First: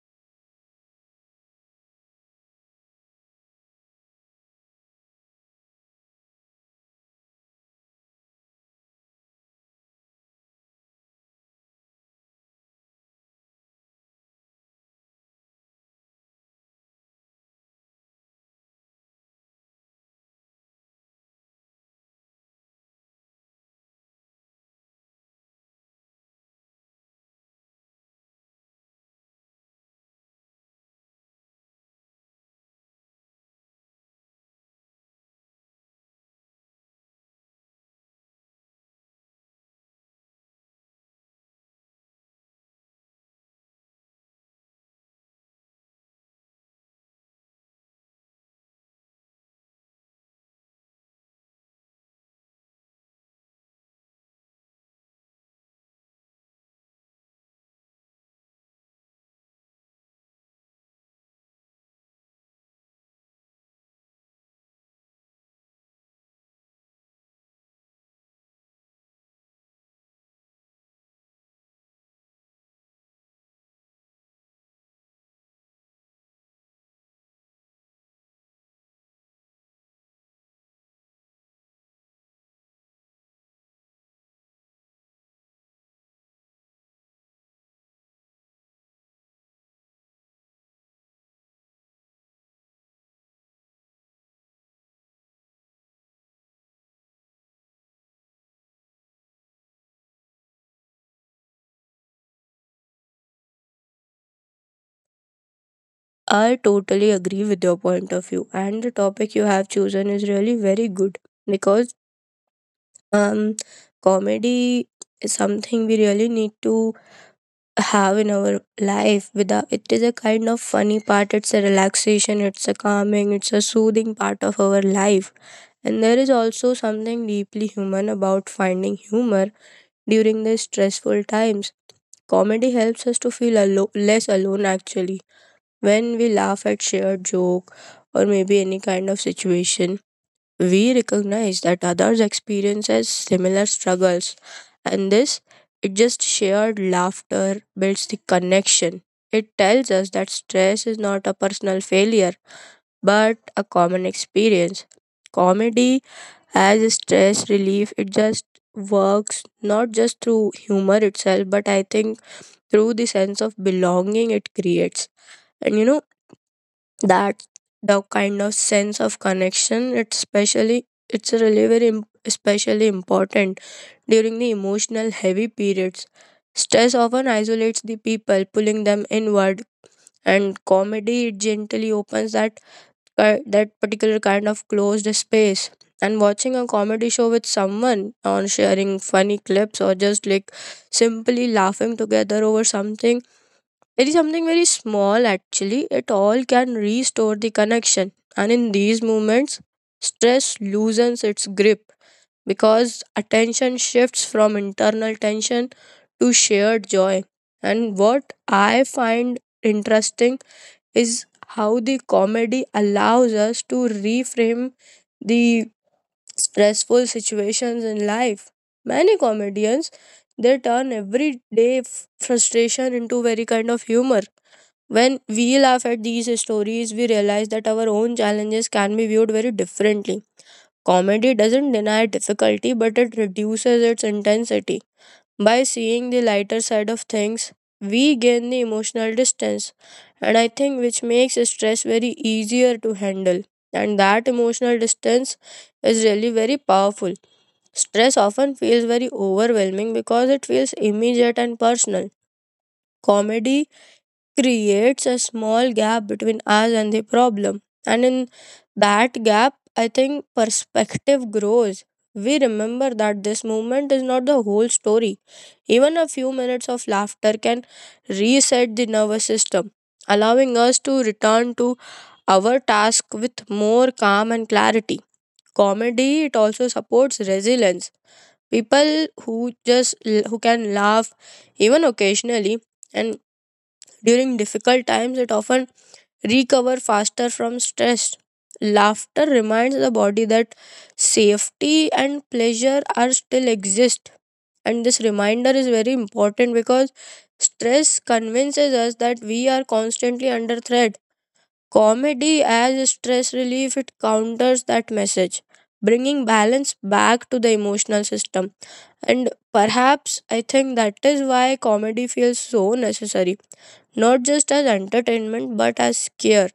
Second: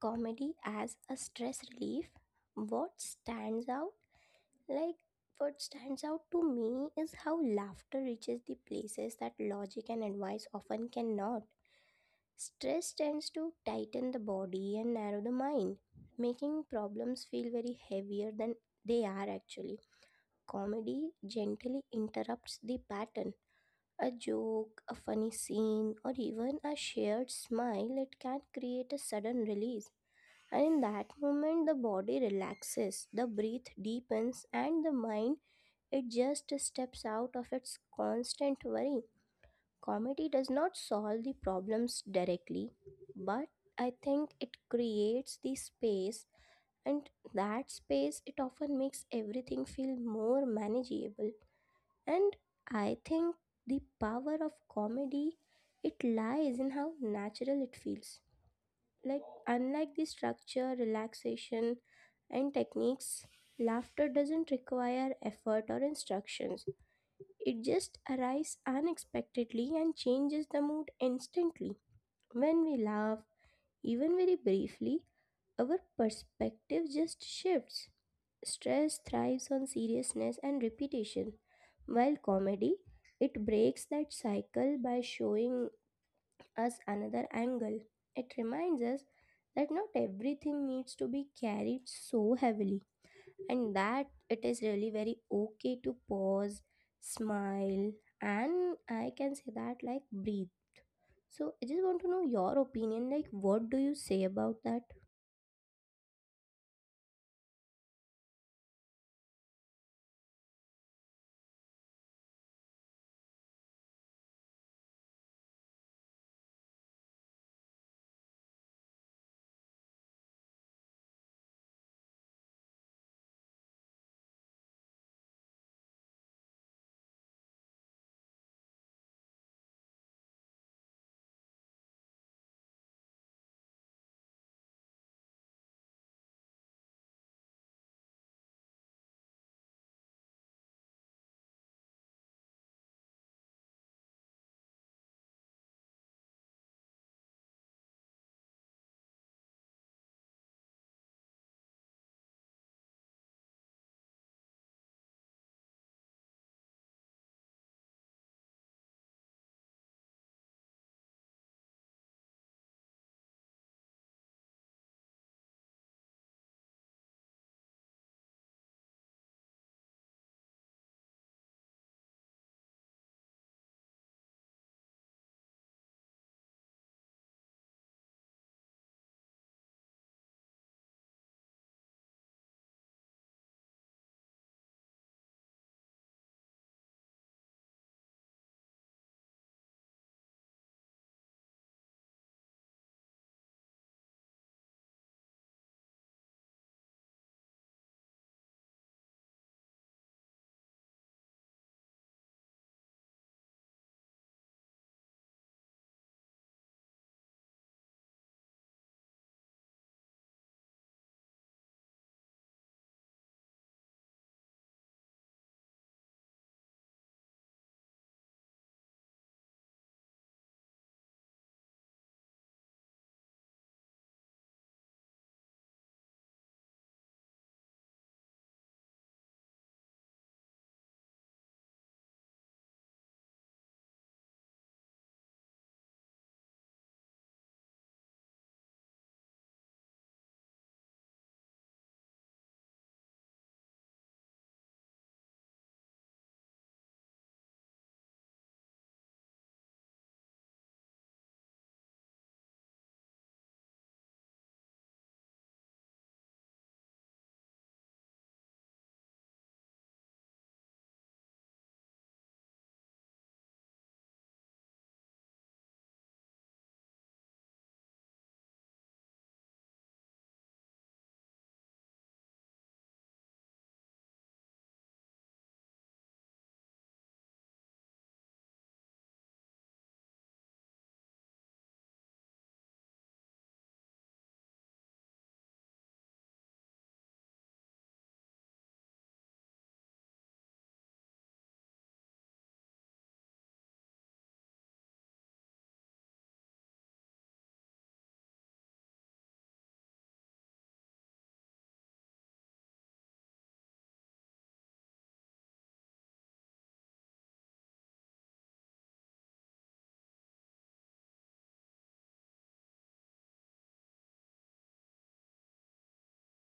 comedy as a stress relief, what stands out, like what stands out to me is how laughter reaches the places that logic and advice often cannot. Stress tends to tighten the body and narrow the mind, making problems feel very heavier than they are actually. Comedy gently interrupts the pattern a joke, a funny scene, or even a shared smile, it can create a sudden release. And in that moment, the body relaxes, the breath deepens, and the mind it just steps out of its constant worry. Comedy does not solve the problems directly, but I think it creates the space, and that space it often makes everything feel more manageable. And I think the power of comedy it lies in how natural it feels. Like unlike the structure, relaxation and techniques, laughter doesn't require effort or instructions. It just arises unexpectedly and changes the mood instantly. When we laugh, even very briefly, our perspective just shifts. Stress thrives on seriousness and repetition, while comedy it breaks that cycle by showing us another angle. It reminds us that not everything needs to be carried so heavily and that it is really very okay to pause, smile, and I can say that like breathe. So I just want to know your opinion, like what do you say about that? I totally agree with your point of view, and the topic you have chosen is really very good because um, comedy is something we really need to have in our life. Without it is a kind of funny part. It's a relaxation. It's a calming. It's a soothing part of our life. And there is also something deeply human about finding humor during the stressful times. Comedy helps us to feel less alone actually when we laugh at shared joke or maybe any kind of situation, we recognize that others experiences similar struggles and this it just shared laughter builds the connection. It tells us that stress is not a personal failure but a common experience. Comedy as a stress relief it just works not just through humor itself, but I think through the sense of belonging it creates. And you know that the kind of sense of connection, it's really very especially important during the emotional heavy periods. Stress often isolates the people, pulling them inward, and comedy it gently opens that that particular kind of closed space. And watching a comedy show with someone on sharing funny clips, or just like simply laughing together over something, it is something very small actually. It all can restore the connection. And in these moments, stress loosens its grip because attention shifts from internal tension to shared joy. And what I find interesting is how the comedy allows us to reframe the stressful situations in life. Many comedians, they turn everyday frustration into very kind of humor. When we laugh at these stories, we realize that our own challenges can be viewed very differently. Comedy doesn't deny difficulty, but it reduces its intensity. By seeing the lighter side of things, we gain the emotional distance, and I think which makes stress very easier to handle. And that emotional distance is really very powerful. Stress often feels very overwhelming because it feels immediate and personal. Comedy creates a small gap between us and the problem. And in that gap, I think perspective grows. We remember that this movement is not the whole story. Even a few minutes of laughter can reset the nervous system, allowing us to return to our task with more calm and clarity. Comedy it also supports resilience. People who just who can laugh even occasionally, and during difficult times, it often recovers faster from stress. Laughter reminds the body that safety and pleasure are still exist. And this reminder is very important because stress convinces us that we are constantly under threat. Comedy as stress relief, it counters that message, bringing balance back to the emotional system. And perhaps I think that is why comedy feels so necessary, not just as entertainment but as care.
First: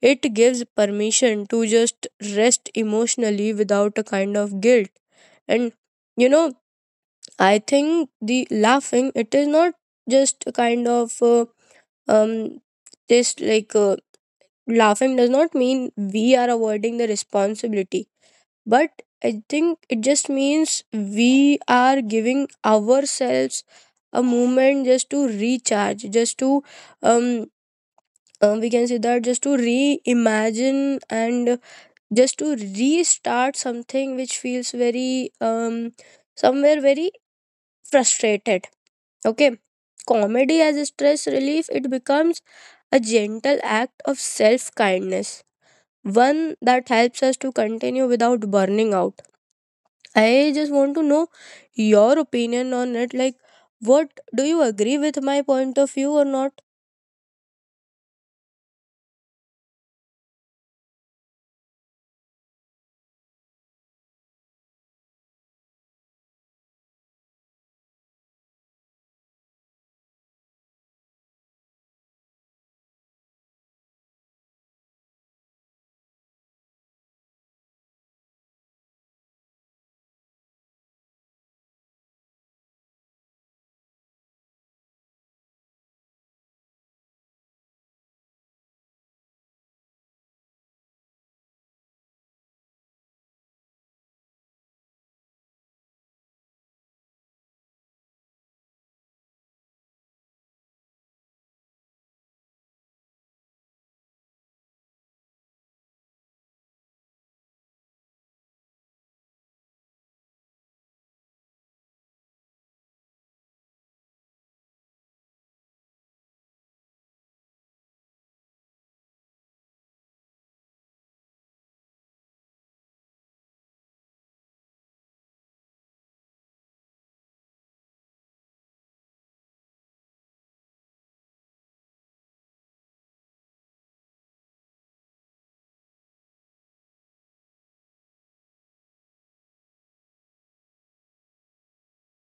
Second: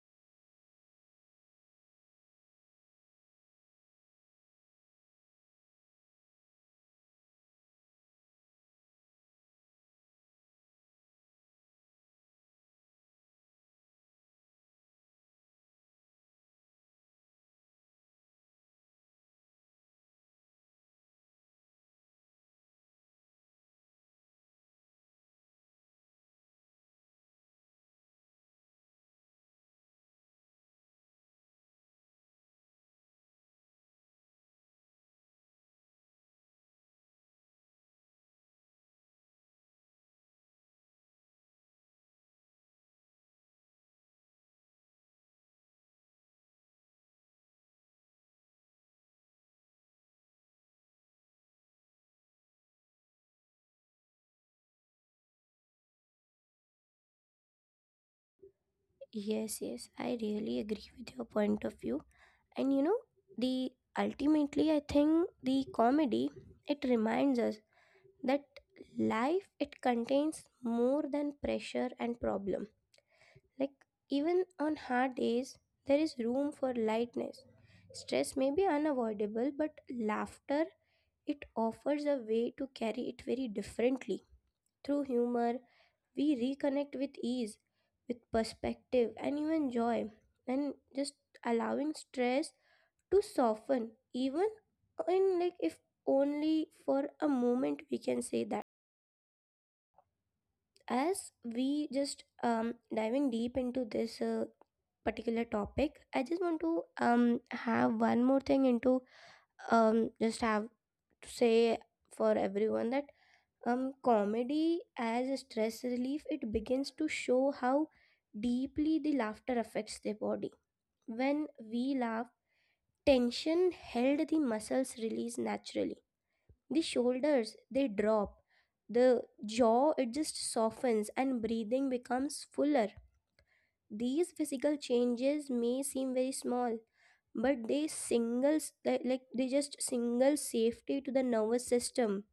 It gives permission to just rest emotionally without a kind of guilt. And you know, I think the laughing it is not just a kind of um just like laughing does not mean we are avoiding the responsibility, but I think it just means we are giving ourselves a moment just to recharge, just to um we can say that just to reimagine and just to restart something which feels very somewhere very frustrated. Okay, comedy as a stress relief it becomes a gentle act of self kindness, one that helps us to continue without burning out. I just want to know your opinion on it, like what, do you agree with my point of view or not? Yes, yes, I really agree with your point of view. And you know, the ultimately, I think the comedy it reminds us that life it contains more than pressure and problem. Like even on hard days, there is room for lightness. Stress may be unavoidable, but laughter it offers a way to carry it very differently through humor we reconnect with ease, with perspective, and even joy, and just allowing stress to soften, even in like if only for a moment, we can say that. As we just diving deep into this particular topic, I just want to have one more thing into just have to say for everyone that comedy as a stress relief, it begins to show how deeply the laughter affects the body. When we laugh, tension held the muscles release naturally. The shoulders they drop, the jaw it just softens and breathing becomes fuller. These physical changes may seem very small, but they singles like they just single safety to the nervous system.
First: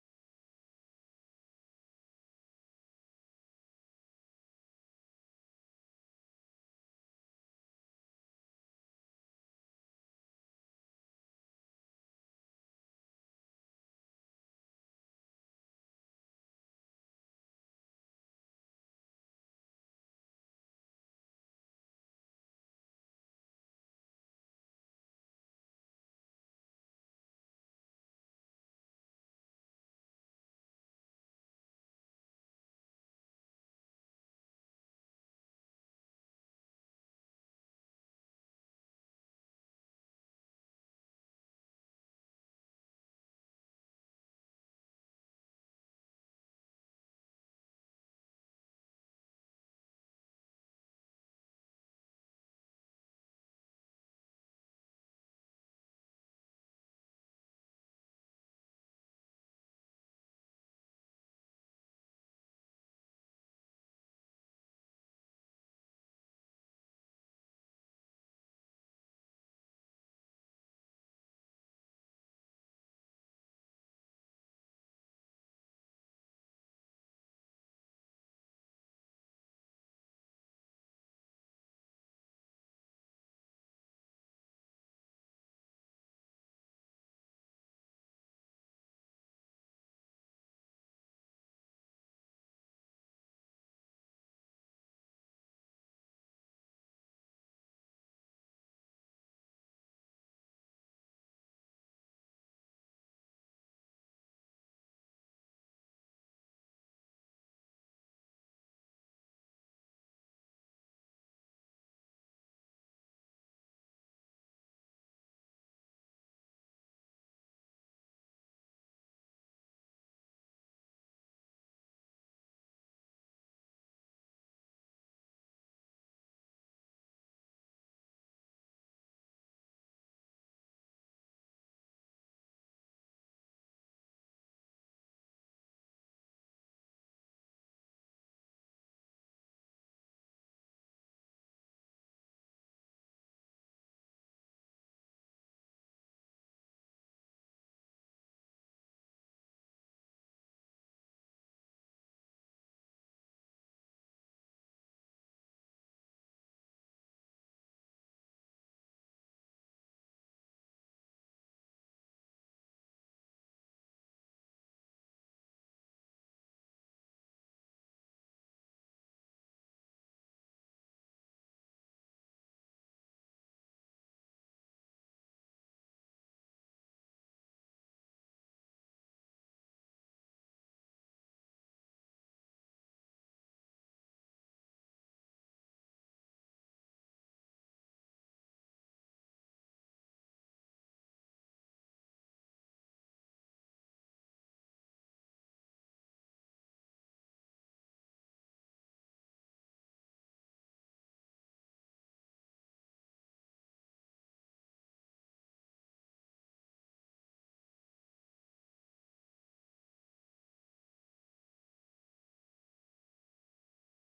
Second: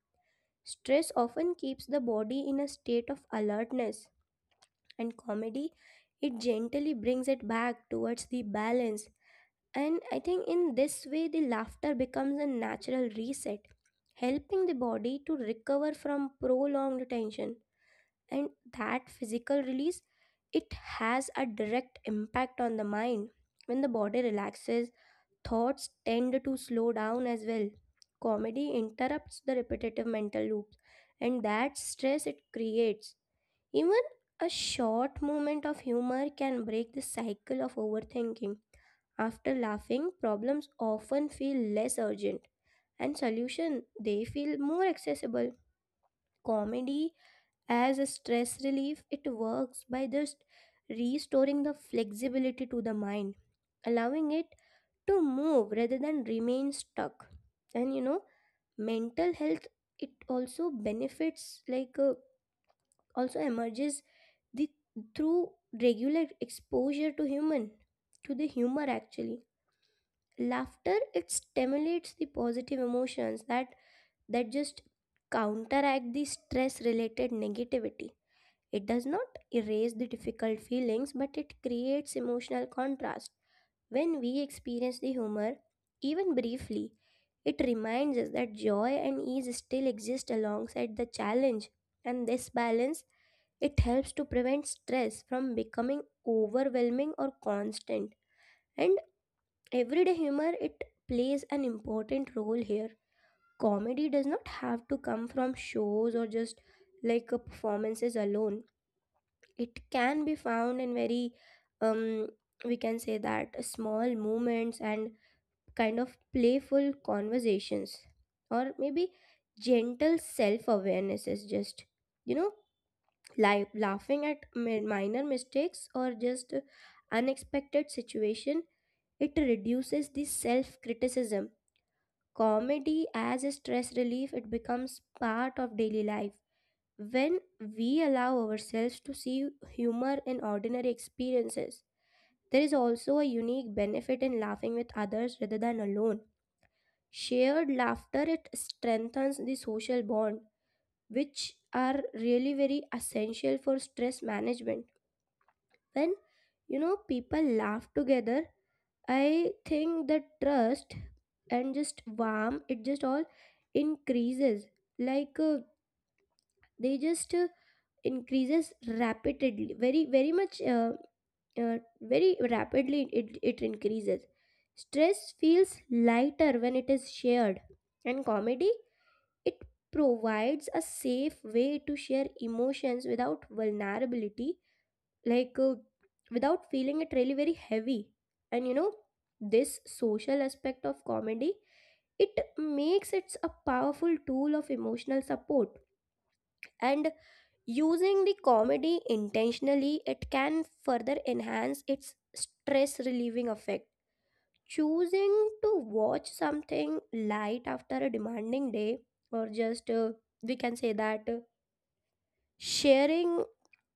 Stress often keeps the body in a state of alertness, and comedy it gently brings it back towards the balance. And I think in this way, the laughter becomes a natural reset, helping the body to recover from prolonged tension. And that physical release, it has a direct impact on the mind. When the body relaxes, thoughts tend to slow down as well. Comedy interrupts the repetitive mental loops and that stress it creates. Even a short moment of humor can break the cycle of overthinking. After laughing, problems often feel less urgent and solution they feel more accessible. Comedy as a stress relief it works by just restoring the flexibility to the mind allowing it to move rather than remain stuck. And you know, mental health it also benefits also emerges the through regular exposure to human to the humor actually. Laughter it stimulates the positive emotions that just counteract the stress related negativity. It does not erase the difficult feelings but it creates emotional contrast. When we experience the humor, even briefly, it reminds us that joy and ease still exist alongside the challenge, and this balance it helps to prevent stress from becoming overwhelming or constant. And everyday humor it plays an important role here. Comedy does not have to come from shows or just performances alone. It can be found in very um we can say that small moments and kind of playful conversations or maybe gentle self awareness is just you know like laughing at minor mistakes or just unexpected situation, it reduces the self criticism. Comedy as a stress relief it becomes part of daily life when we allow ourselves to see humor in ordinary experiences. There is also a unique benefit in laughing with others rather than alone. Shared laughter it strengthens the social bond, which are really very essential for stress management. When you know people laugh together, I think the trust and just warm it just all increases. Like uh, they just increases rapidly, very very much very rapidly it increases. Stress feels lighter when it is shared, and comedy it provides a safe way to share emotions without vulnerability, like uh, without feeling it really very heavy. And you know, this social aspect of comedy, it makes it a powerful tool of emotional support. And using the comedy intentionally, it can further enhance its stress relieving effect. Choosing to watch something light after a demanding day, or just we can say that. Sharing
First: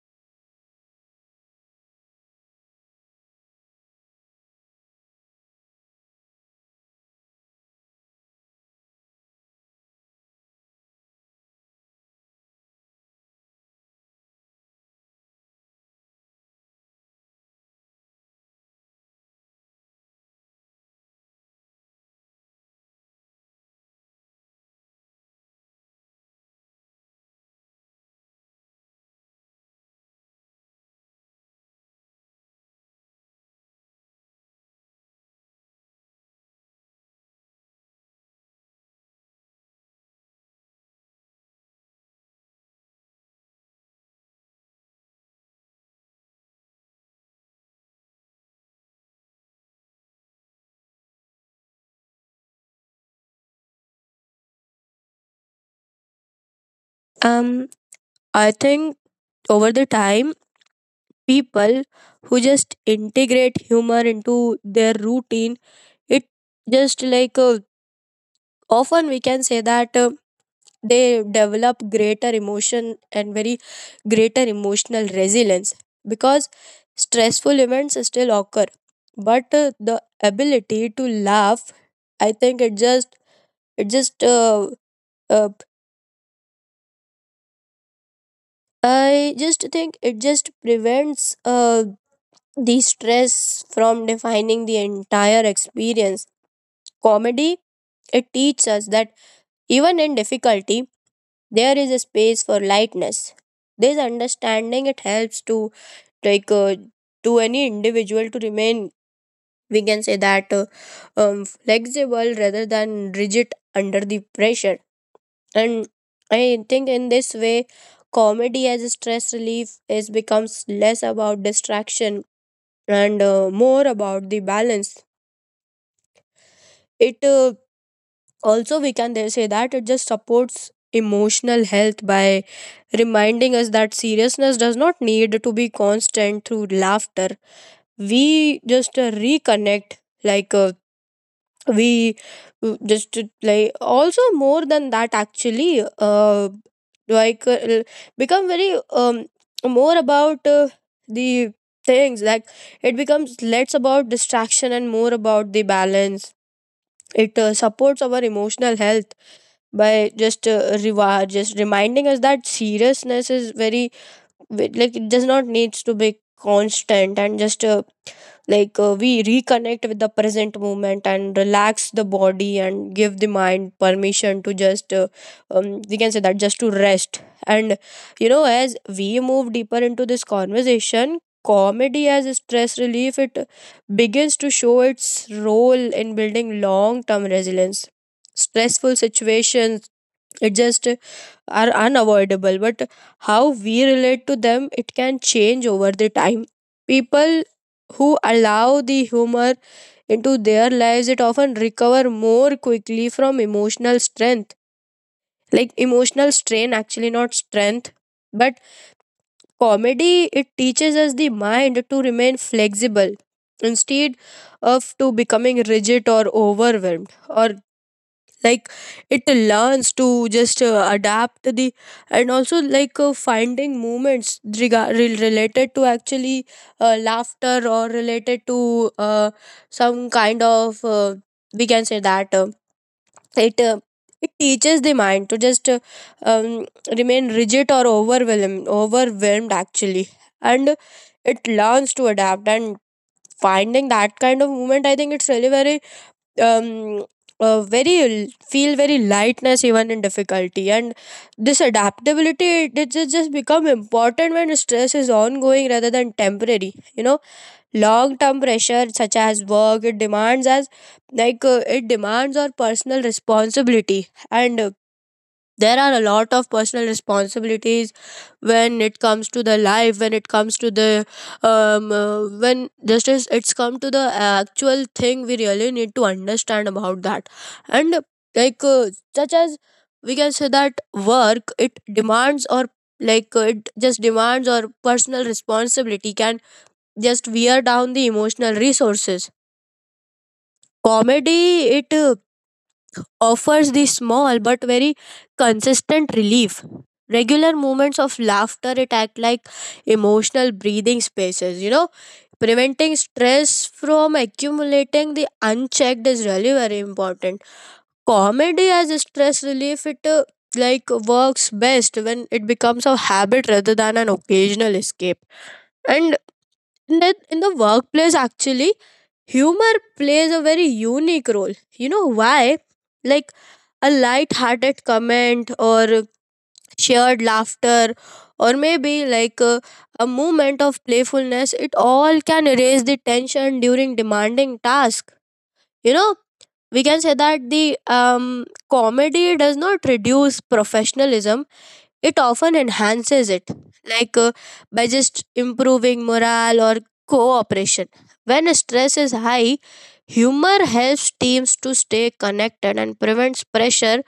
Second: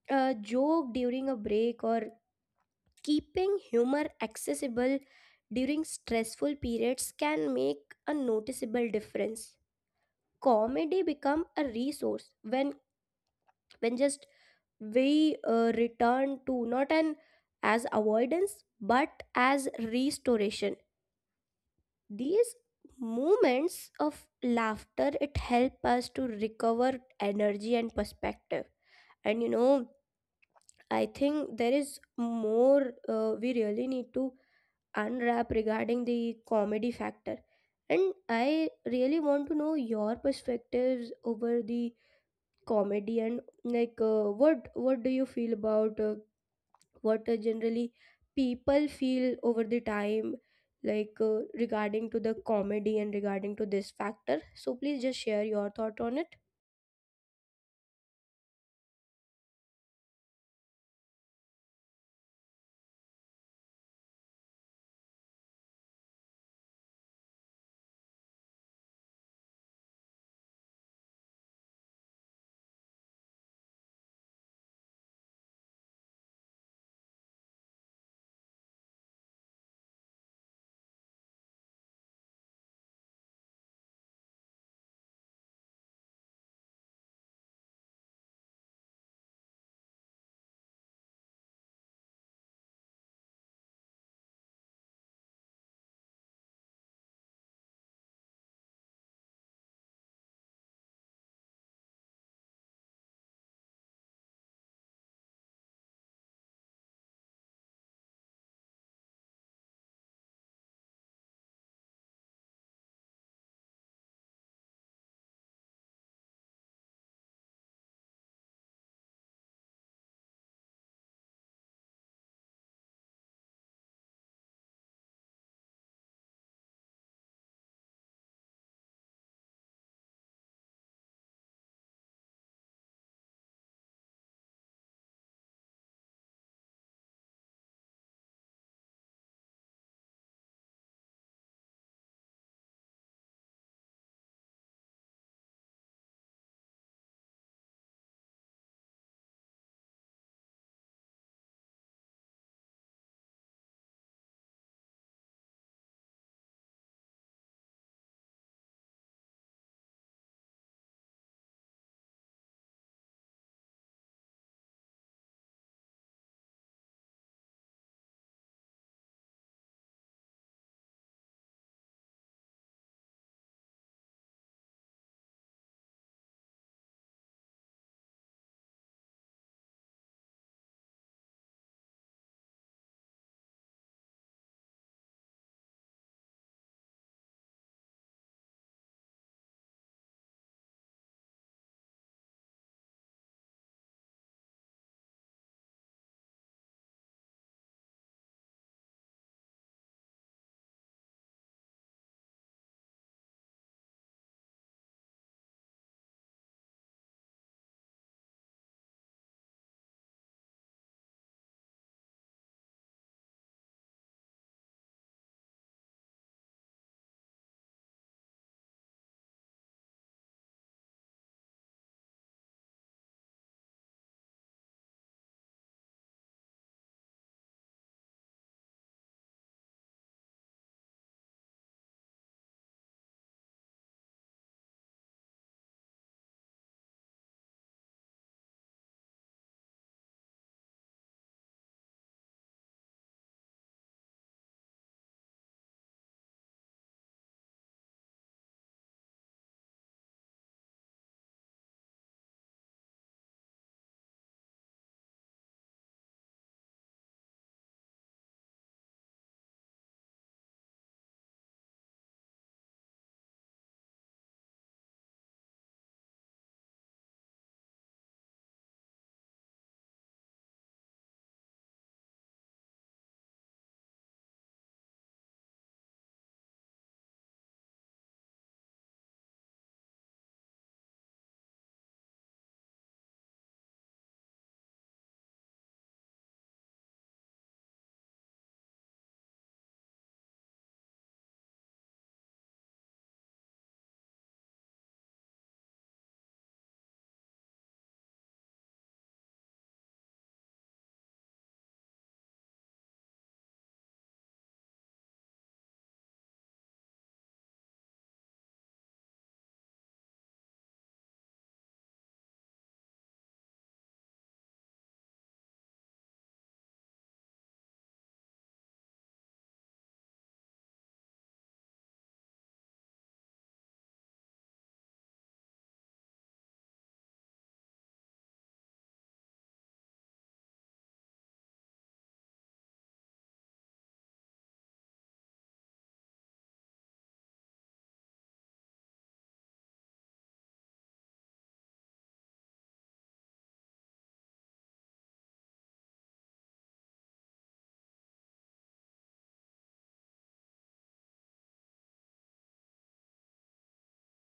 a joke during a break or keeping humor accessible during stressful periods can make a noticeable difference. Comedy become a resource when just we return to not an as avoidance but as restoration. These moments of laughter it help us to recover energy and perspective. And you know, I think there is more we really need to unwrap regarding the comedy factor. And I really want to know your perspectives over the comedy and what do you feel about what generally people feel over the time regarding to the comedy and regarding to this factor. So please just share your thought on it. um I think over the time, people who just integrate humor into their routine, it just like often, we can say that, they develop greater emotion and very greater emotional resilience, because stressful events still occur, but the ability to laugh, I think it just uh, I just think it just prevents uh, the stress from defining the entire experience. Comedy, it teaches us that even in difficulty, there is a space for lightness. This understanding it helps to like uh, to any individual to remain, we can say that, flexible rather than rigid under the pressure. And I think in this way, comedy as a stress relief is becomes less about distraction and more about the balance. It also, we can there say that it just supports emotional health by reminding us that seriousness does not need to be constant. Through laughter we just reconnect, like we just like also more than that actually, like uh, l- become very more about the things like it becomes less about distraction and more about the balance. It supports our emotional health by just just reminding us that seriousness is very like, it does not needs to be constant, and just we reconnect with the present moment and relax the body and give the mind permission to just we can say that just to rest. And you know, as we move deeper into this conversation, comedy as a stress relief it begins to show its role in building long term resilience. Stressful situations, it just are unavoidable, but how we relate to them, it can change over the time. People who allow the humor into their lives, it often recover more quickly from emotional strength, like emotional strain actually, not strength. But comedy it teaches us the mind to remain flexible instead of to becoming rigid or overwhelmed, or like, it learns to just adapt the, and also finding movements related to actually, laughter, or related to, some kind of, we can say that, it uh, it teaches the mind to just um, remain rigid or overwhelmed actually. And it learns to adapt, and finding that kind of movement, I think it's really very um, very, feel very lightness even in difficulty. And this adaptability it just become important when stress is ongoing rather than temporary, you know. Long term pressure such as work it demands as, it demands our personal responsibility, and there are a lot of personal responsibilities when it comes to the life, when it comes to the when just as it's come to the actual thing we really need to understand about that. And like uh, such as, we can say that work it demands, or it just demands or personal responsibility can just wear down the emotional resources. Comedy it offers the small but very consistent relief. Regular moments of laughter, it act like emotional breathing spaces, you know, preventing stress from accumulating the unchecked is really very important. Comedy as a stress relief, it like works best when it becomes a habit rather than an occasional escape. And in the workplace, actually, humor plays a very unique role. You know why? Like a light-hearted comment, or shared laughter, or maybe a moment of playfulness, it all can erase the tension during demanding task. You know, we can say that the comedy does not reduce professionalism, it often enhances it, like uh, by just improving morale or cooperation. When stress is high, humor helps teams to stay connected and prevents pressure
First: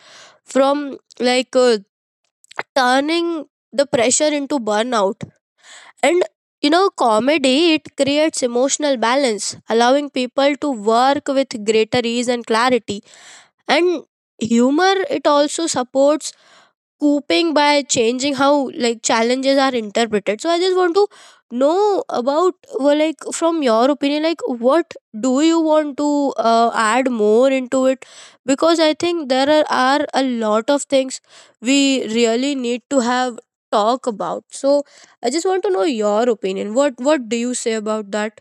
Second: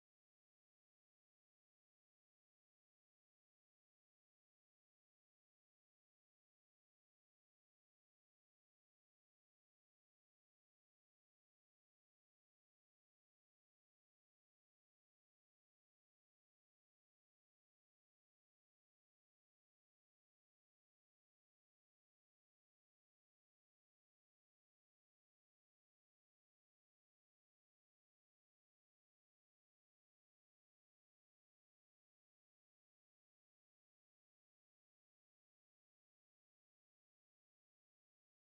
from turning the pressure into burnout. And you know, comedy it creates emotional balance, allowing people to work with greater ease and clarity. And humor it also supports coping by changing how like challenges are interpreted. So I just want to know about, well, like from your opinion, like what do you want to add more into it, because I think are a lot of things we really need to have talk about. So I just want to know your opinion, what do you say about that?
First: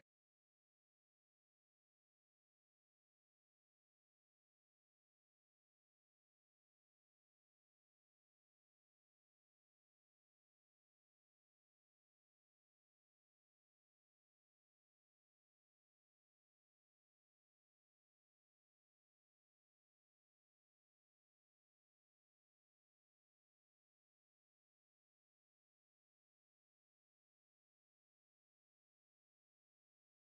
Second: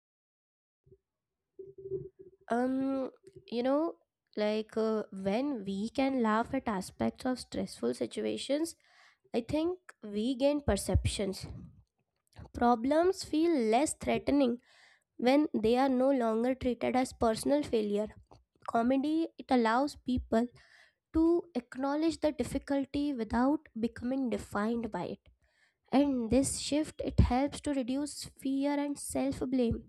um you know, when we can laugh at aspects of stressful situations I think we gain perceptions. Problems feel less threatening when they are no longer treated as personal failure. Comedy it allows people to acknowledge the difficulty without becoming defined by it. And this shift it helps to reduce fear and self blame,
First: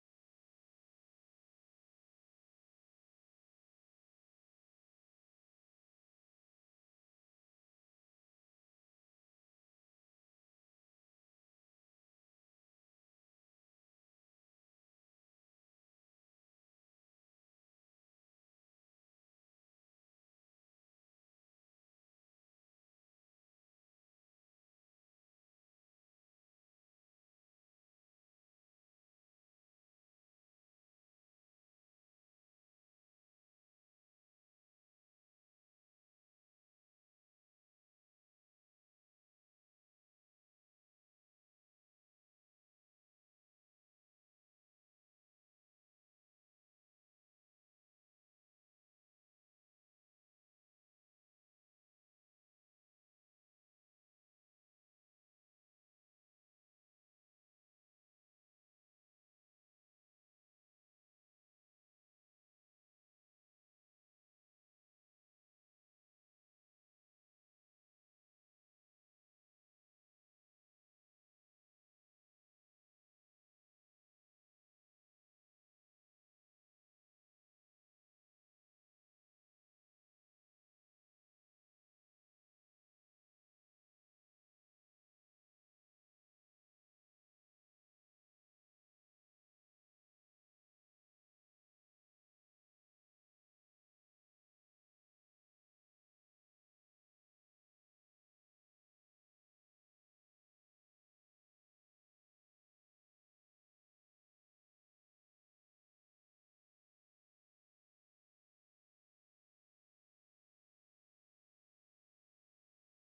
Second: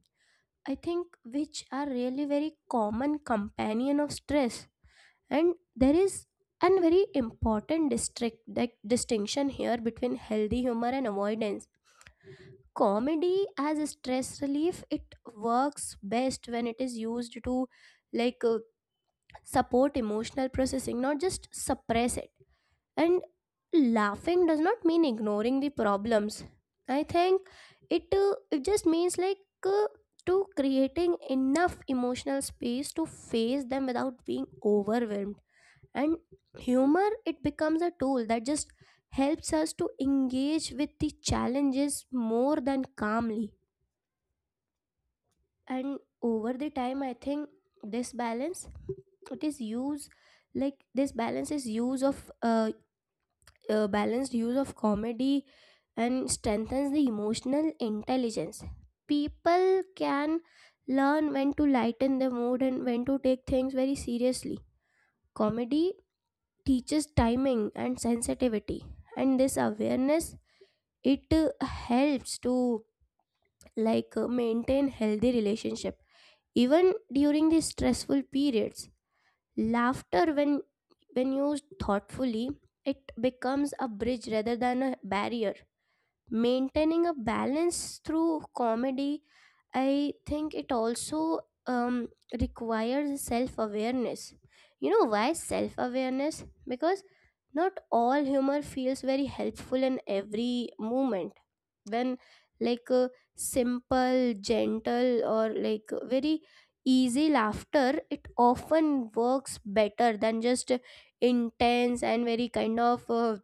I think which are really very common companion of stress. And there is a very important district like distinction here between healthy humor and avoidance. Comedy as a stress relief, it works best when it is used to like uh, support emotional processing, not just suppress it. And laughing does not mean ignoring the problems. I think it it just means uh, to creating enough emotional space to face them without being overwhelmed. And humor it becomes a tool that just helps us to engage with the challenges more than calmly. And over the time, I think this balance it is use like this balance is use of balanced use of comedy and strengthens the emotional intelligence. People can learn when to lighten the mood and when to take things very seriously. Comedy teaches timing and sensitivity, and this awareness it helps to maintain healthy relationship even during the stressful periods. Laughter when used thoughtfully, it becomes a bridge rather than a barrier. Maintaining a balance through comedy I think it also um, requires self awareness. You know why self awareness? Because not all humor feels very helpful in every moment. When like a simple gentle or like very easy laughter it often works better than just intense and very kind of uh,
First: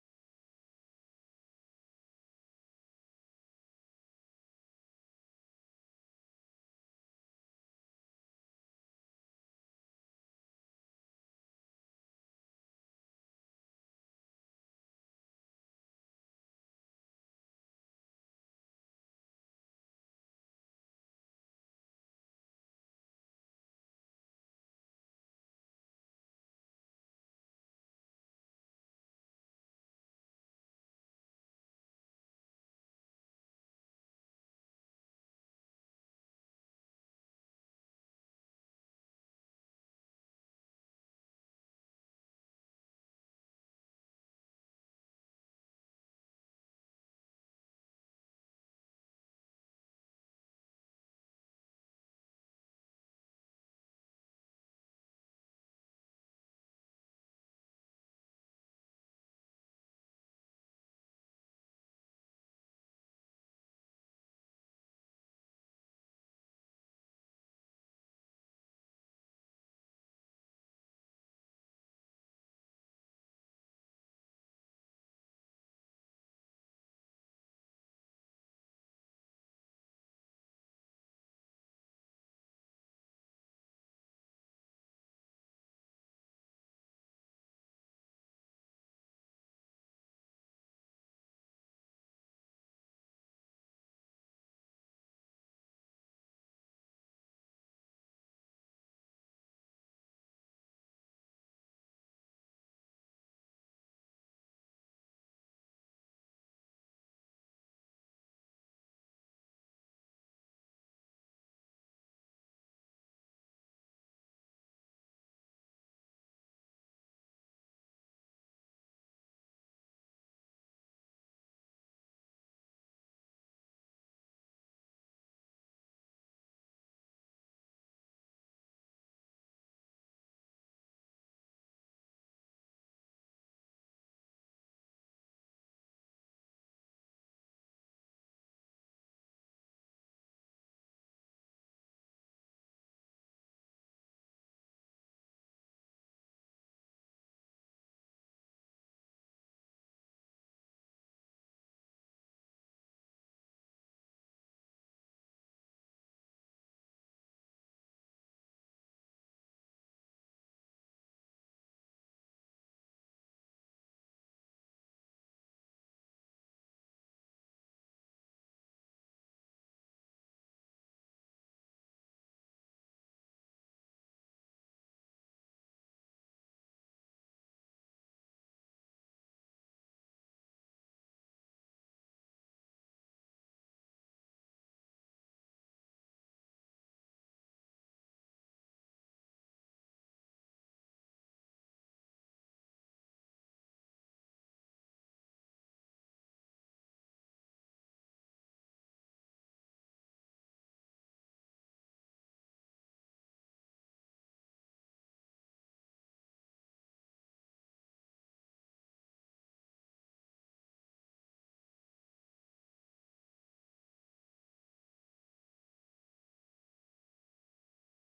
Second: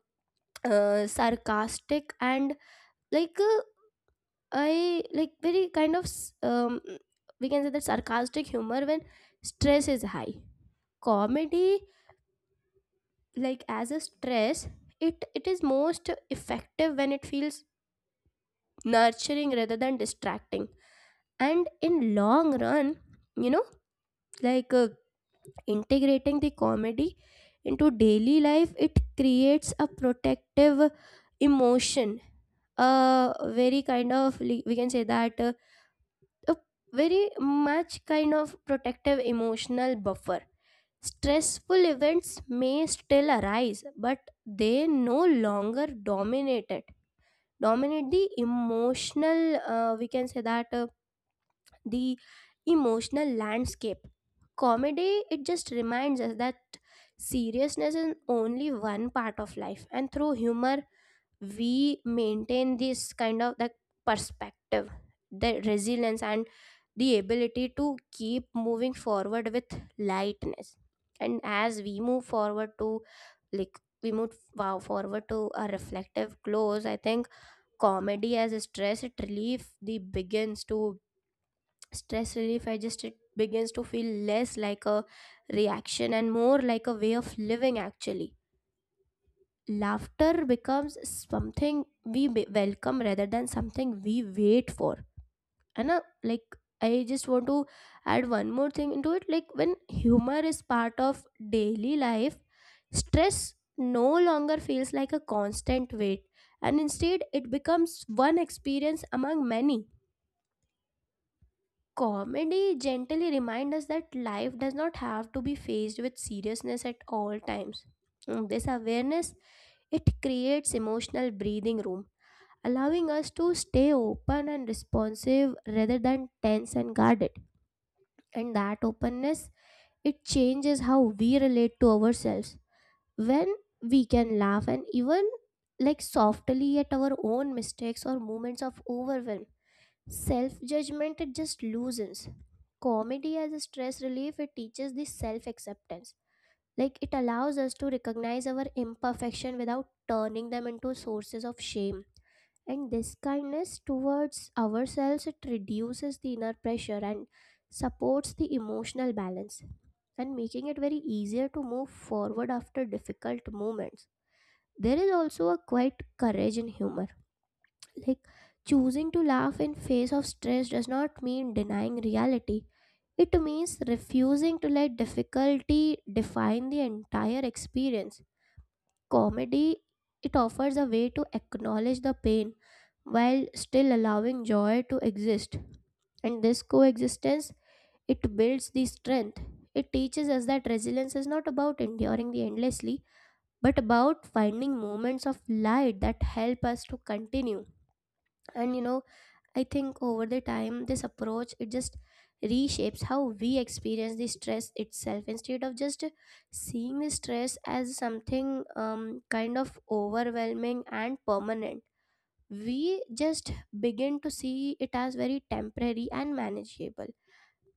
uh, sarcastic and like I like very kind of s- we can say that sarcastic humor when stress is high. Comedy, like as a stress, it is most effective when it feels nurturing rather than distracting. And in long run, you know, like uh, integrating the comedy into daily life, it creates a protective emotion, a very kind of like, we can say that a very much kind of protective emotional buffer. Stressful events may still arise, but they no longer dominate it. Dominate the emotional, we can say that the emotional landscape. Comedy, it just reminds us that seriousness is only one part of life, and through humor, we maintain this kind of that perspective, the resilience, and the ability to keep moving forward with lightness. And as we move forward to forward to a reflective close, I think comedy as a stress it relief the begins to stress relief, I just it begins to feel less like a reaction and more like a way of living, actually. Laughter becomes something we welcome rather than something we wait for. And uh, like i just want to add one more thing into it. Like, when humor is part of daily life, stress no longer feels like a constant weight, and instead it becomes one experience among many. Comedy gently reminds us that life does not have to be faced with seriousness at all times. This awareness, it creates emotional breathing room, allowing us to stay open and responsive rather than tense and guarded. And that openness, it changes how we relate to ourselves. When we can laugh, and even like softly, at our own mistakes or moments of overwhelm, self judgment it just loosens. Comedy as a stress relief, it teaches this self acceptance. Like, it allows us to recognize our imperfection without turning them into sources of shame. And this kindness towards ourselves, it reduces the inner pressure and supports the emotional balance, and making it very easier to move forward after difficult moments. There is also a quiet courage in humor. Like, choosing to laugh in face of stress does not mean denying reality. It means refusing to let difficulty define the entire experience. Comedy, it offers a way to acknowledge the pain while still allowing joy to exist. And this coexistence, it builds the strength. It teaches us that resilience is not about enduring the endlessly, but about finding moments of light that help us to continue. And you know, I think over the time, this approach it just reshapes how we experience the stress itself. Instead of just seeing the stress as something kind of overwhelming and permanent, we just begin to see it as very temporary and manageable.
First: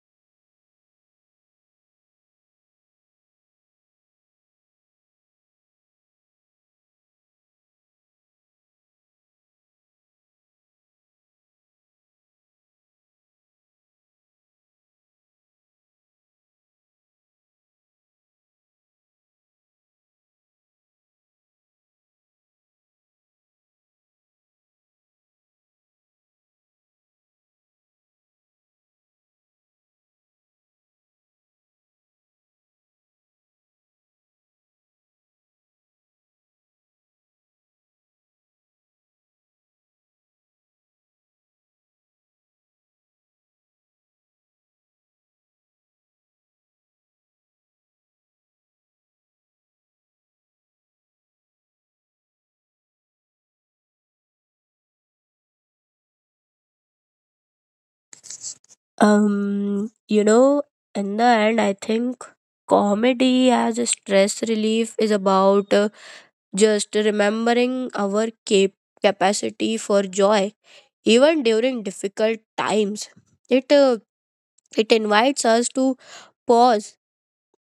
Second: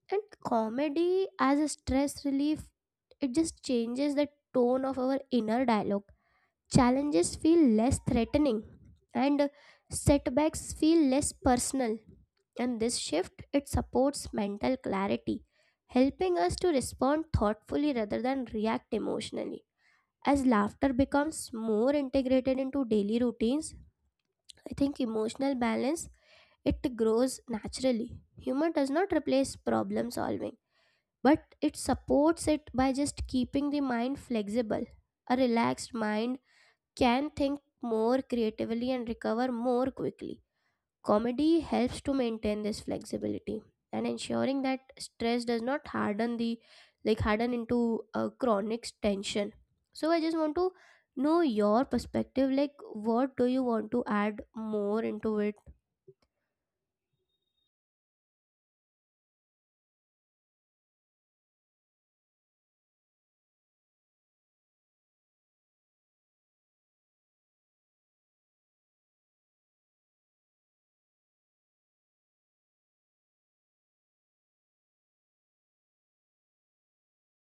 And comedy as a stress relief, it just changes the tone of our inner dialogue. Challenges feel less threatening, and setbacks feel less personal. And this shift, it supports mental clarity, helping us to respond thoughtfully rather than react emotionally. As laughter becomes more integrated into daily routines, I think emotional balance, it grows naturally. Humor does not replace problem solving, but it supports it by just keeping the mind flexible. A relaxed mind can think more creatively and recover more quickly. Comedy helps to maintain this flexibility, and ensuring that stress does not harden the like harden into a chronic tension. So I just want to know your perspective, like, what do you want to add more into it? Um, you know, in the end, I think comedy as a stress relief is about just remembering our capacity for joy, even during difficult times. It it invites us to pause.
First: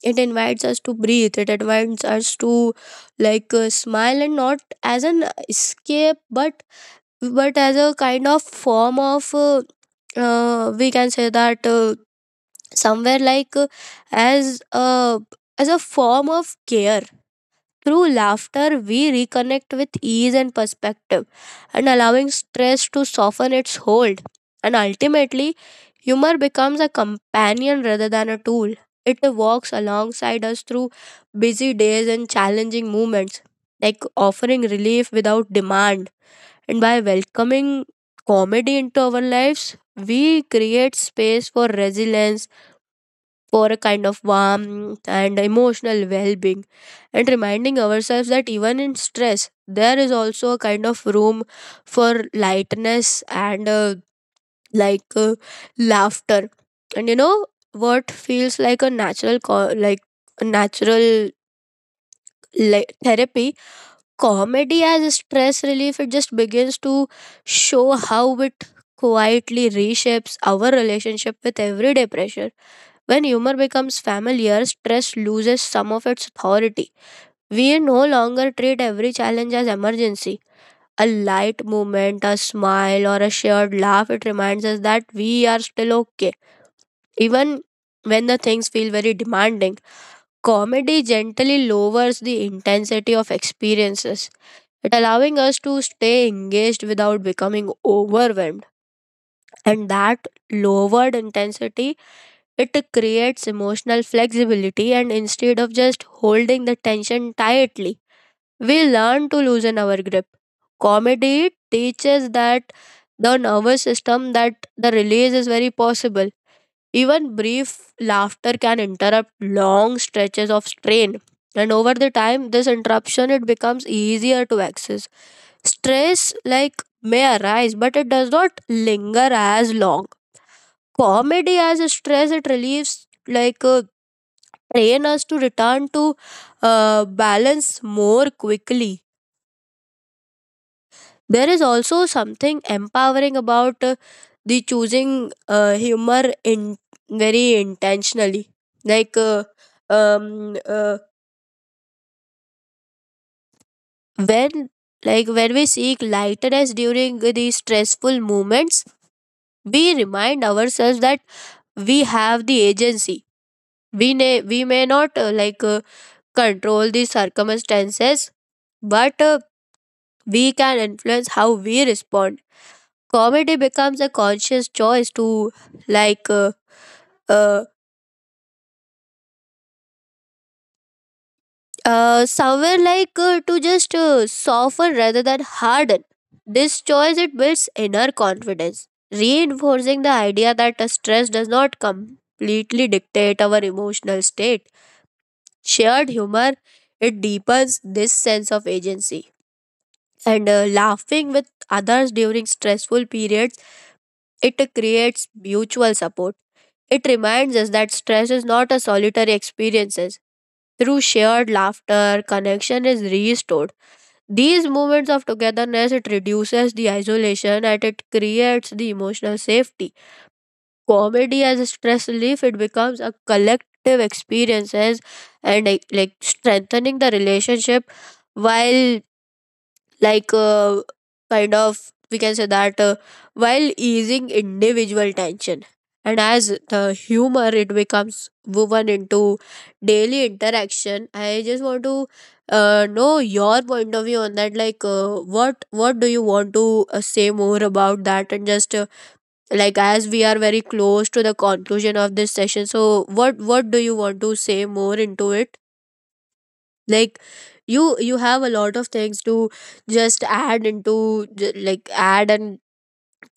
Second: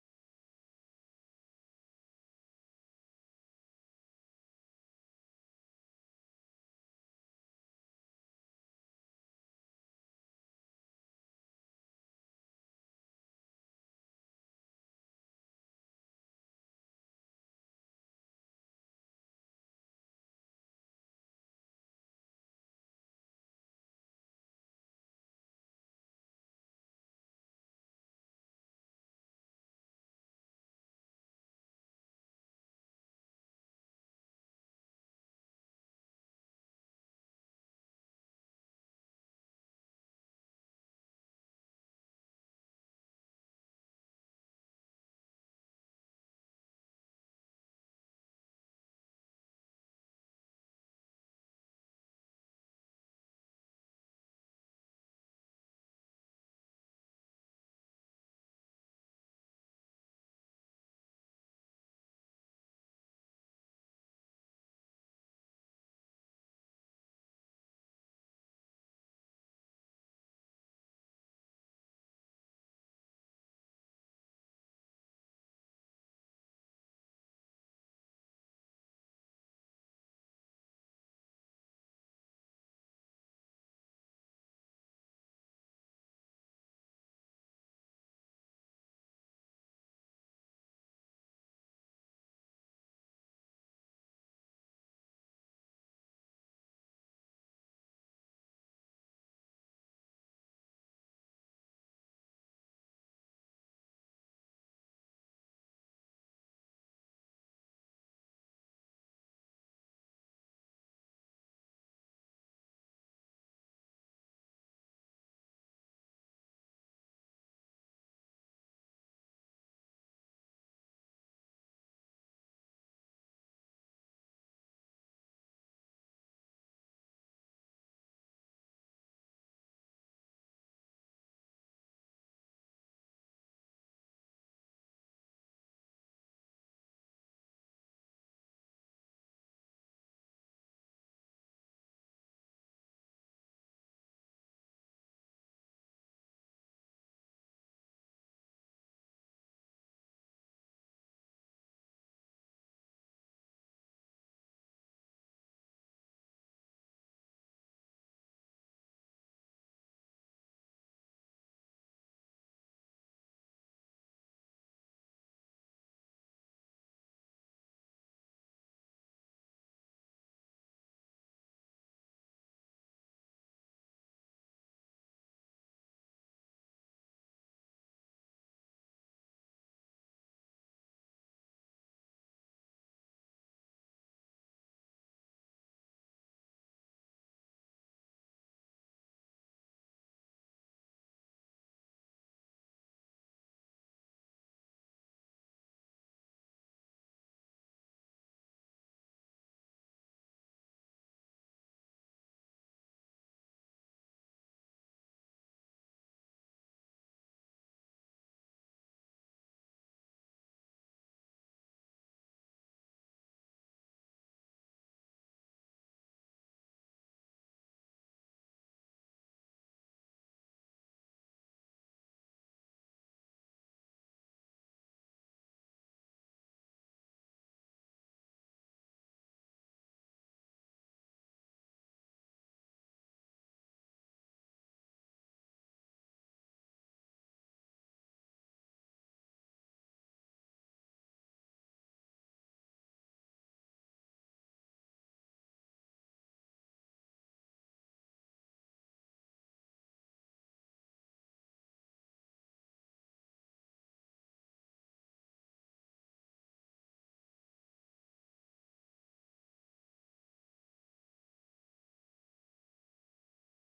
It invites us to breathe. It invites us to smile, and not as an escape, but as a kind of form of we can say that, somewhere as a as a form of care. Through laughter, we reconnect with ease and perspective, and allowing stress to soften its hold. And ultimately, humor becomes a companion rather than a tool. It walks alongside us through busy days and challenging moments, like offering relief without demand. And by welcoming comedy into our lives, we create space for resilience, for a kind of warmth and emotional well being, and reminding ourselves that even in stress, there is also a kind of room for lightness and like uh, laughter. And you know what feels like a natural, like a natural like therapy comedy as a stress relief, it just begins to show how it quietly reshapes our relationship with everyday pressure. When humor becomes familiar, stress loses some of its authority. We no longer treat every challenge as emergency. A light movement, a smile, or a shared laugh, it reminds us that we are still okay. Even when the things feel very demanding, comedy gently lowers the intensity of experiences, it allowing us to stay engaged without becoming overwhelmed, and that lowered intensity, it creates emotional flexibility, and instead of just holding the tension tightly, we learn to loosen our grip. Comedy teaches that the nervous system, that the release is very possible. Even brief laughter can interrupt long stretches of strain. And over the time, this interruption it becomes easier to access. Stress like may arise, but it does not linger as long. Comedy as a stress, it relieves like train us to return to balance more quickly. There is also something empowering about the choosing humor in very intentionally. Like uh, um, uh, when like when we seek lightness during these stressful moments, we remind ourselves that we have the agency. We may not control the circumstances, but we can influence how we respond. Comedy becomes a conscious choice to, like, uh, somewhere like to just soften rather than harden. This choice it builds inner confidence, reinforcing the idea that stress does not completely dictate our emotional state. Shared humor, it deepens this sense of agency, and laughing with others during stressful periods, it creates mutual support. It reminds us that stress is not a solitary experience. Through shared laughter, connection is restored. These moments of togetherness, it reduces the isolation and it creates the emotional safety. Comedy as a stress relief, it becomes a collective experiences, and strengthening the relationship while like uh, kind of we can say that while easing individual tension, and as the humor it becomes woven into daily interaction, I just want to know your point of view on that, what do you want to say more about that, and just like as we are very close to the conclusion of this session, so what do you want to say more into it, like you have a lot of things to just add into j- like add and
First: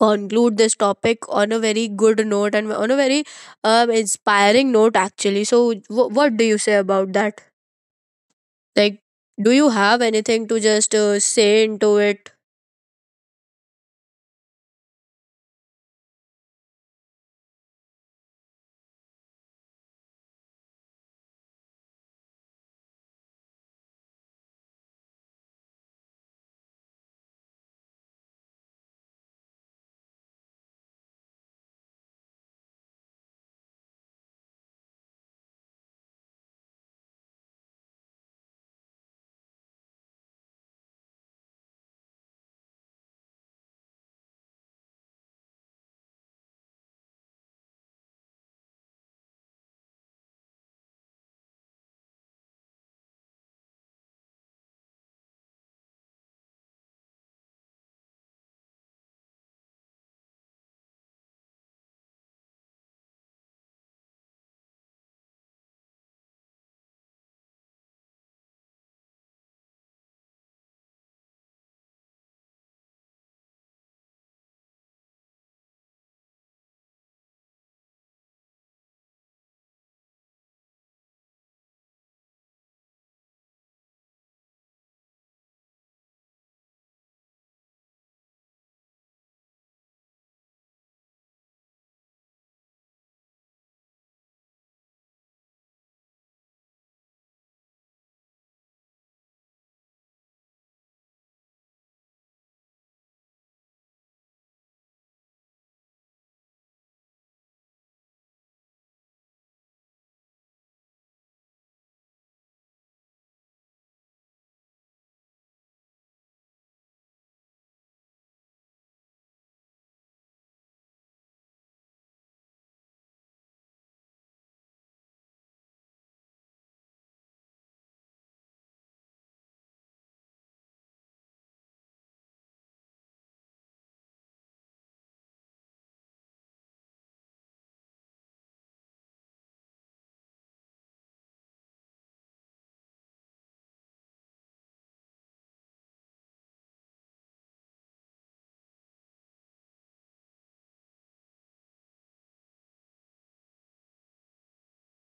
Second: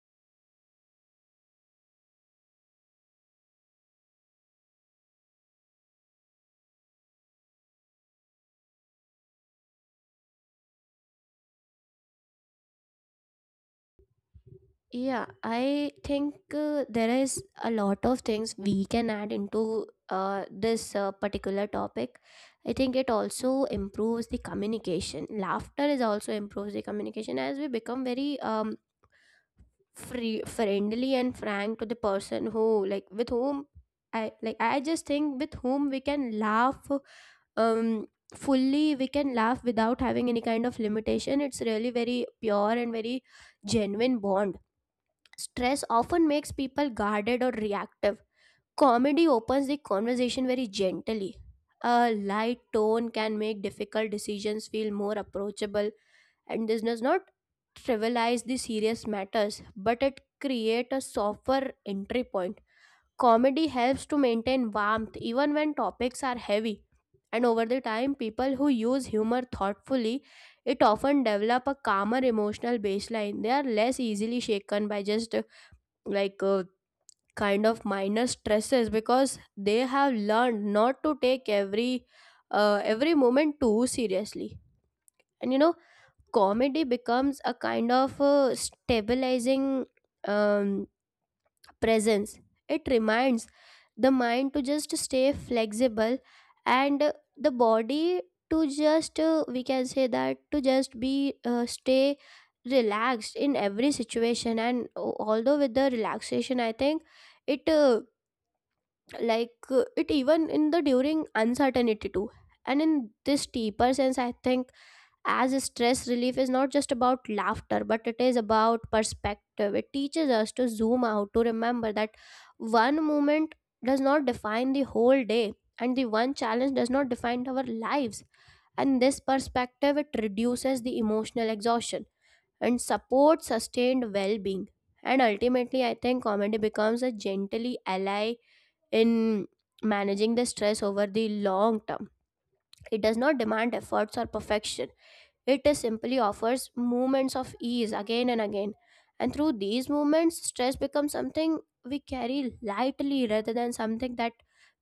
conclude this topic on a very good note and on a very inspiring note, actually. So what do you say about that, like, do you have anything to just say into it? Yeah, I think there is a lot of things we can add into this particular topic. I think it also improves the communication. Laughter is also improves the communication, as we become very free, friendly and frank to the person who, like, with whom I like. I just think, with whom we can laugh um fully, we can laugh without having any kind of limitation. It's really very pure and very genuine bond. Stress often makes people guarded or reactive. Comedy opens the conversation very gently. A light tone can make difficult decisions feel more approachable, and this does not trivialize the serious matters, but it creates a softer entry point. Comedy helps to maintain warmth even when topics are heavy. And over the time, people who use humor thoughtfully, it often develop a calmer emotional baseline. They are less easily shaken by just like uh, kind of minor stresses, because they have learned not to take every moment too seriously. And you know, comedy becomes a kind of stabilizing um, presence. It reminds the mind to just stay flexible, and the body to just, we can say that, to just be stay relaxed in every situation. And although with the relaxation, I think it uh, it even in the during uncertainty too. And in this deeper sense, I think as stress relief is not just about laughter, but it is about perspective. It teaches us to zoom out, to remember that one moment does not define the whole day, and the one challenge does not define our lives. And this perspective, it reduces the emotional exhaustion and supports sustained well-being. And ultimately, I think comedy becomes a gently ally in managing the stress over the long term. It does not demand efforts or perfection. It simply offers moments of ease again and again. And through these moments, stress becomes something we carry lightly rather than something that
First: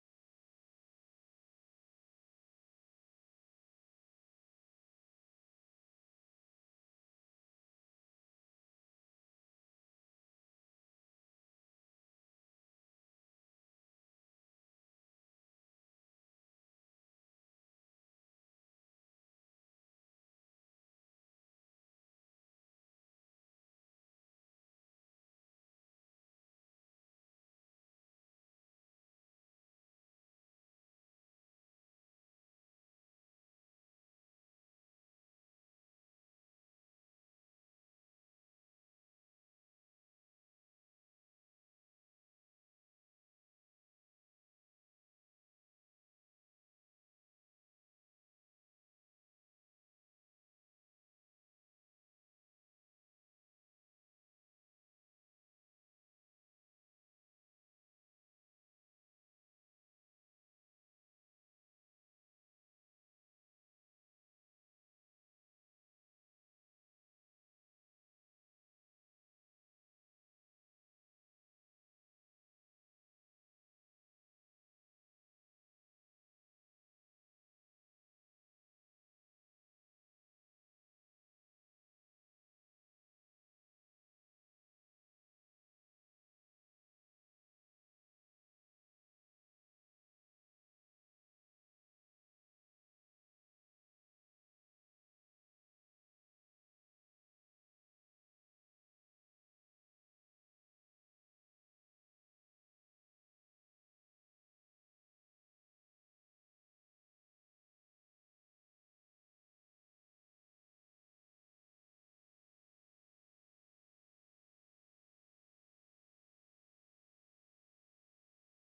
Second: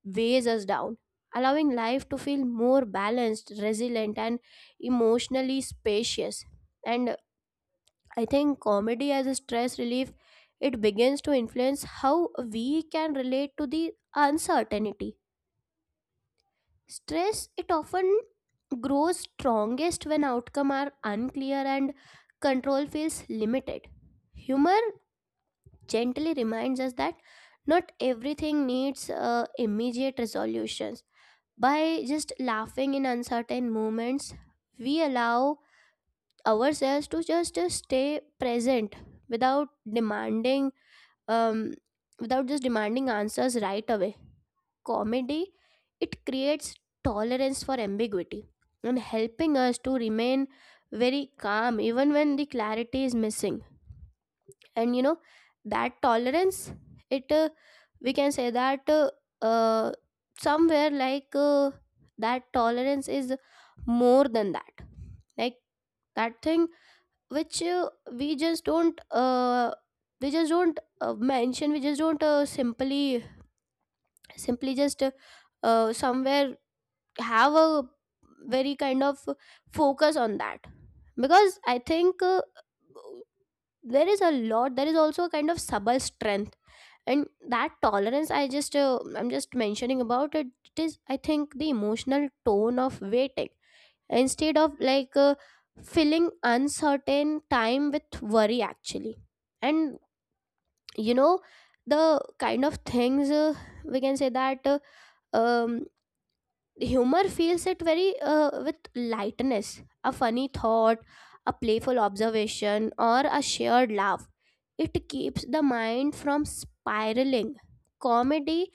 weighs us down, allowing life to feel more balanced, resilient, and emotionally spacious. And I think comedy as a stress relief, it begins to influence how we can relate to the uncertainty. Stress, it often grows strongest when outcome are unclear and control feels limited. Humor gently reminds us that not everything needs immediate resolutions. By just laughing in uncertain moments, we allow ourselves to just stay present without demanding um, without just demanding answers right away. Comedy, it creates tolerance for ambiguity, and helping us to remain very calm even when the clarity is missing. And you know, that tolerance, it we can say that, uh, somewhere like that tolerance is more than that. Like, that thing which we just don't mention, we just don't simply just somewhere have a very kind of focus on that. Because I think, there is also a kind of subtle strength. And that tolerance, I'm just mentioning about it, it is, I think, the emotional tone of waiting, instead of filling uncertain time with worry, actually. And you know, the kind of things we can say that, um humor feels it very with lightness. A funny thought, a playful observation, or a shared laugh, it keeps the mind from spiraling. Comedy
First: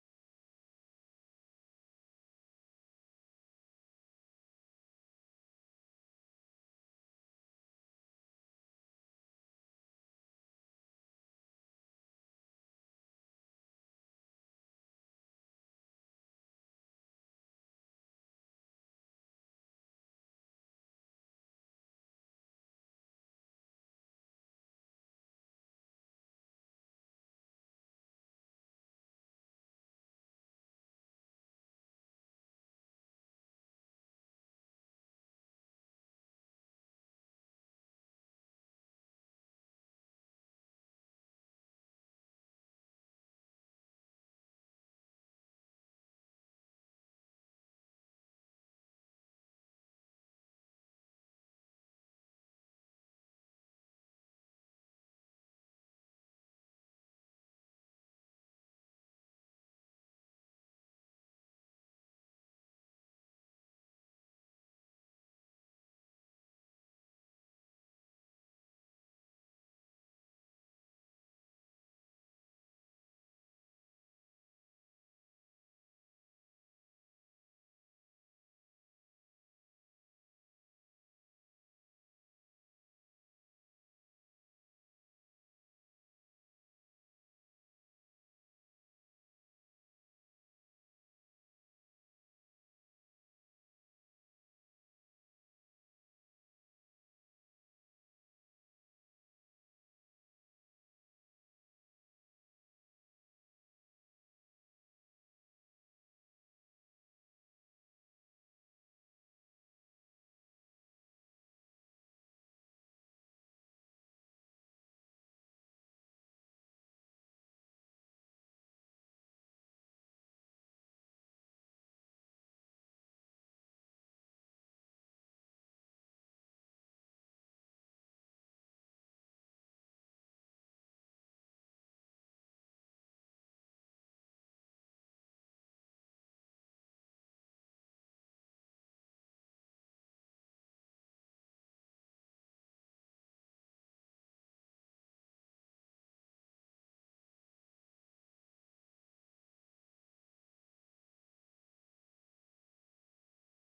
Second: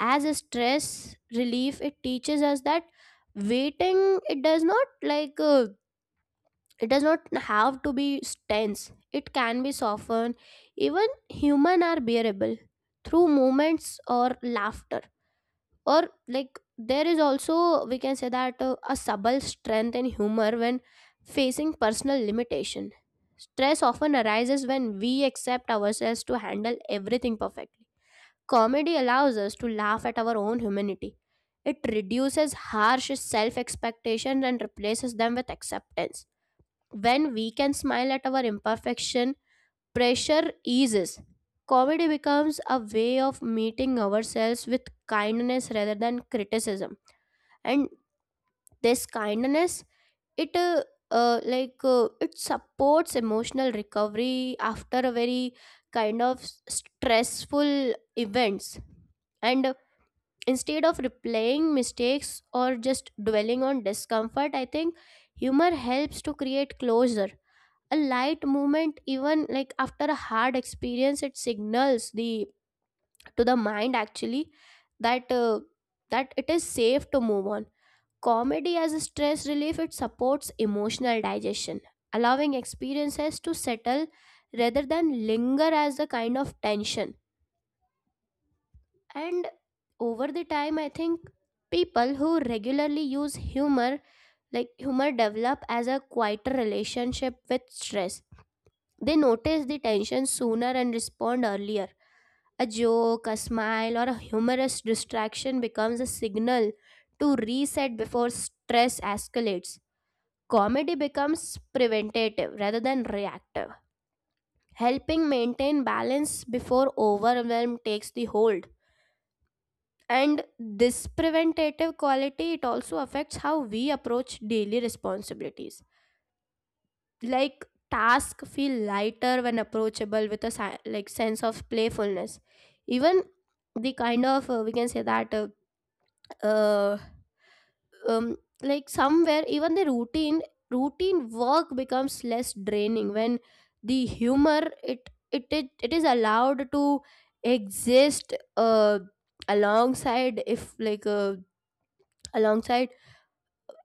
as a stress relief, it teaches us that waiting it does not like it does not have to be tense. It can be softened. Even human are bearable through moments or laughter. Or like, there is also, we can say that, a subtle strength and humor when facing personal limitation. Stress often arises when we accept ourselves to handle everything perfectly. Comedy allows us to laugh at our own humanity. It reduces harsh self expectations and replaces them with acceptance. When we can smile at our imperfection, pressure eases. Comedy becomes a way of meeting ourselves with kindness rather than criticism. And this kindness, it uh, it supports emotional recovery after a very kind of stressful events. And instead of replaying mistakes or just dwelling on discomfort, I think humor helps to create closure. A light movement, even like after a hard experience, it signals the to the mind, actually, that that it is safe to move on. Comedy as a stress relief, it supports emotional digestion, allowing experiences to settle rather than linger as a kind of tension. And over the time, I think people who regularly use humor, like humor develop as a quieter relationship with stress. They notice the tension sooner and respond earlier. A joke, a smile, or a humorous distraction becomes a signal to reset before stress escalates. Comedy becomes preventative rather than reactive, helping maintain balance before overwhelm takes the hold. And this preventative quality, it also affects how we approach daily responsibilities. Like, tasks feel lighter when approachable with a like sense of playfulness. Even the kind of, we can say that, uh, um, like somewhere, even the routine work becomes less draining when the humor it is allowed to exist alongside if like alongside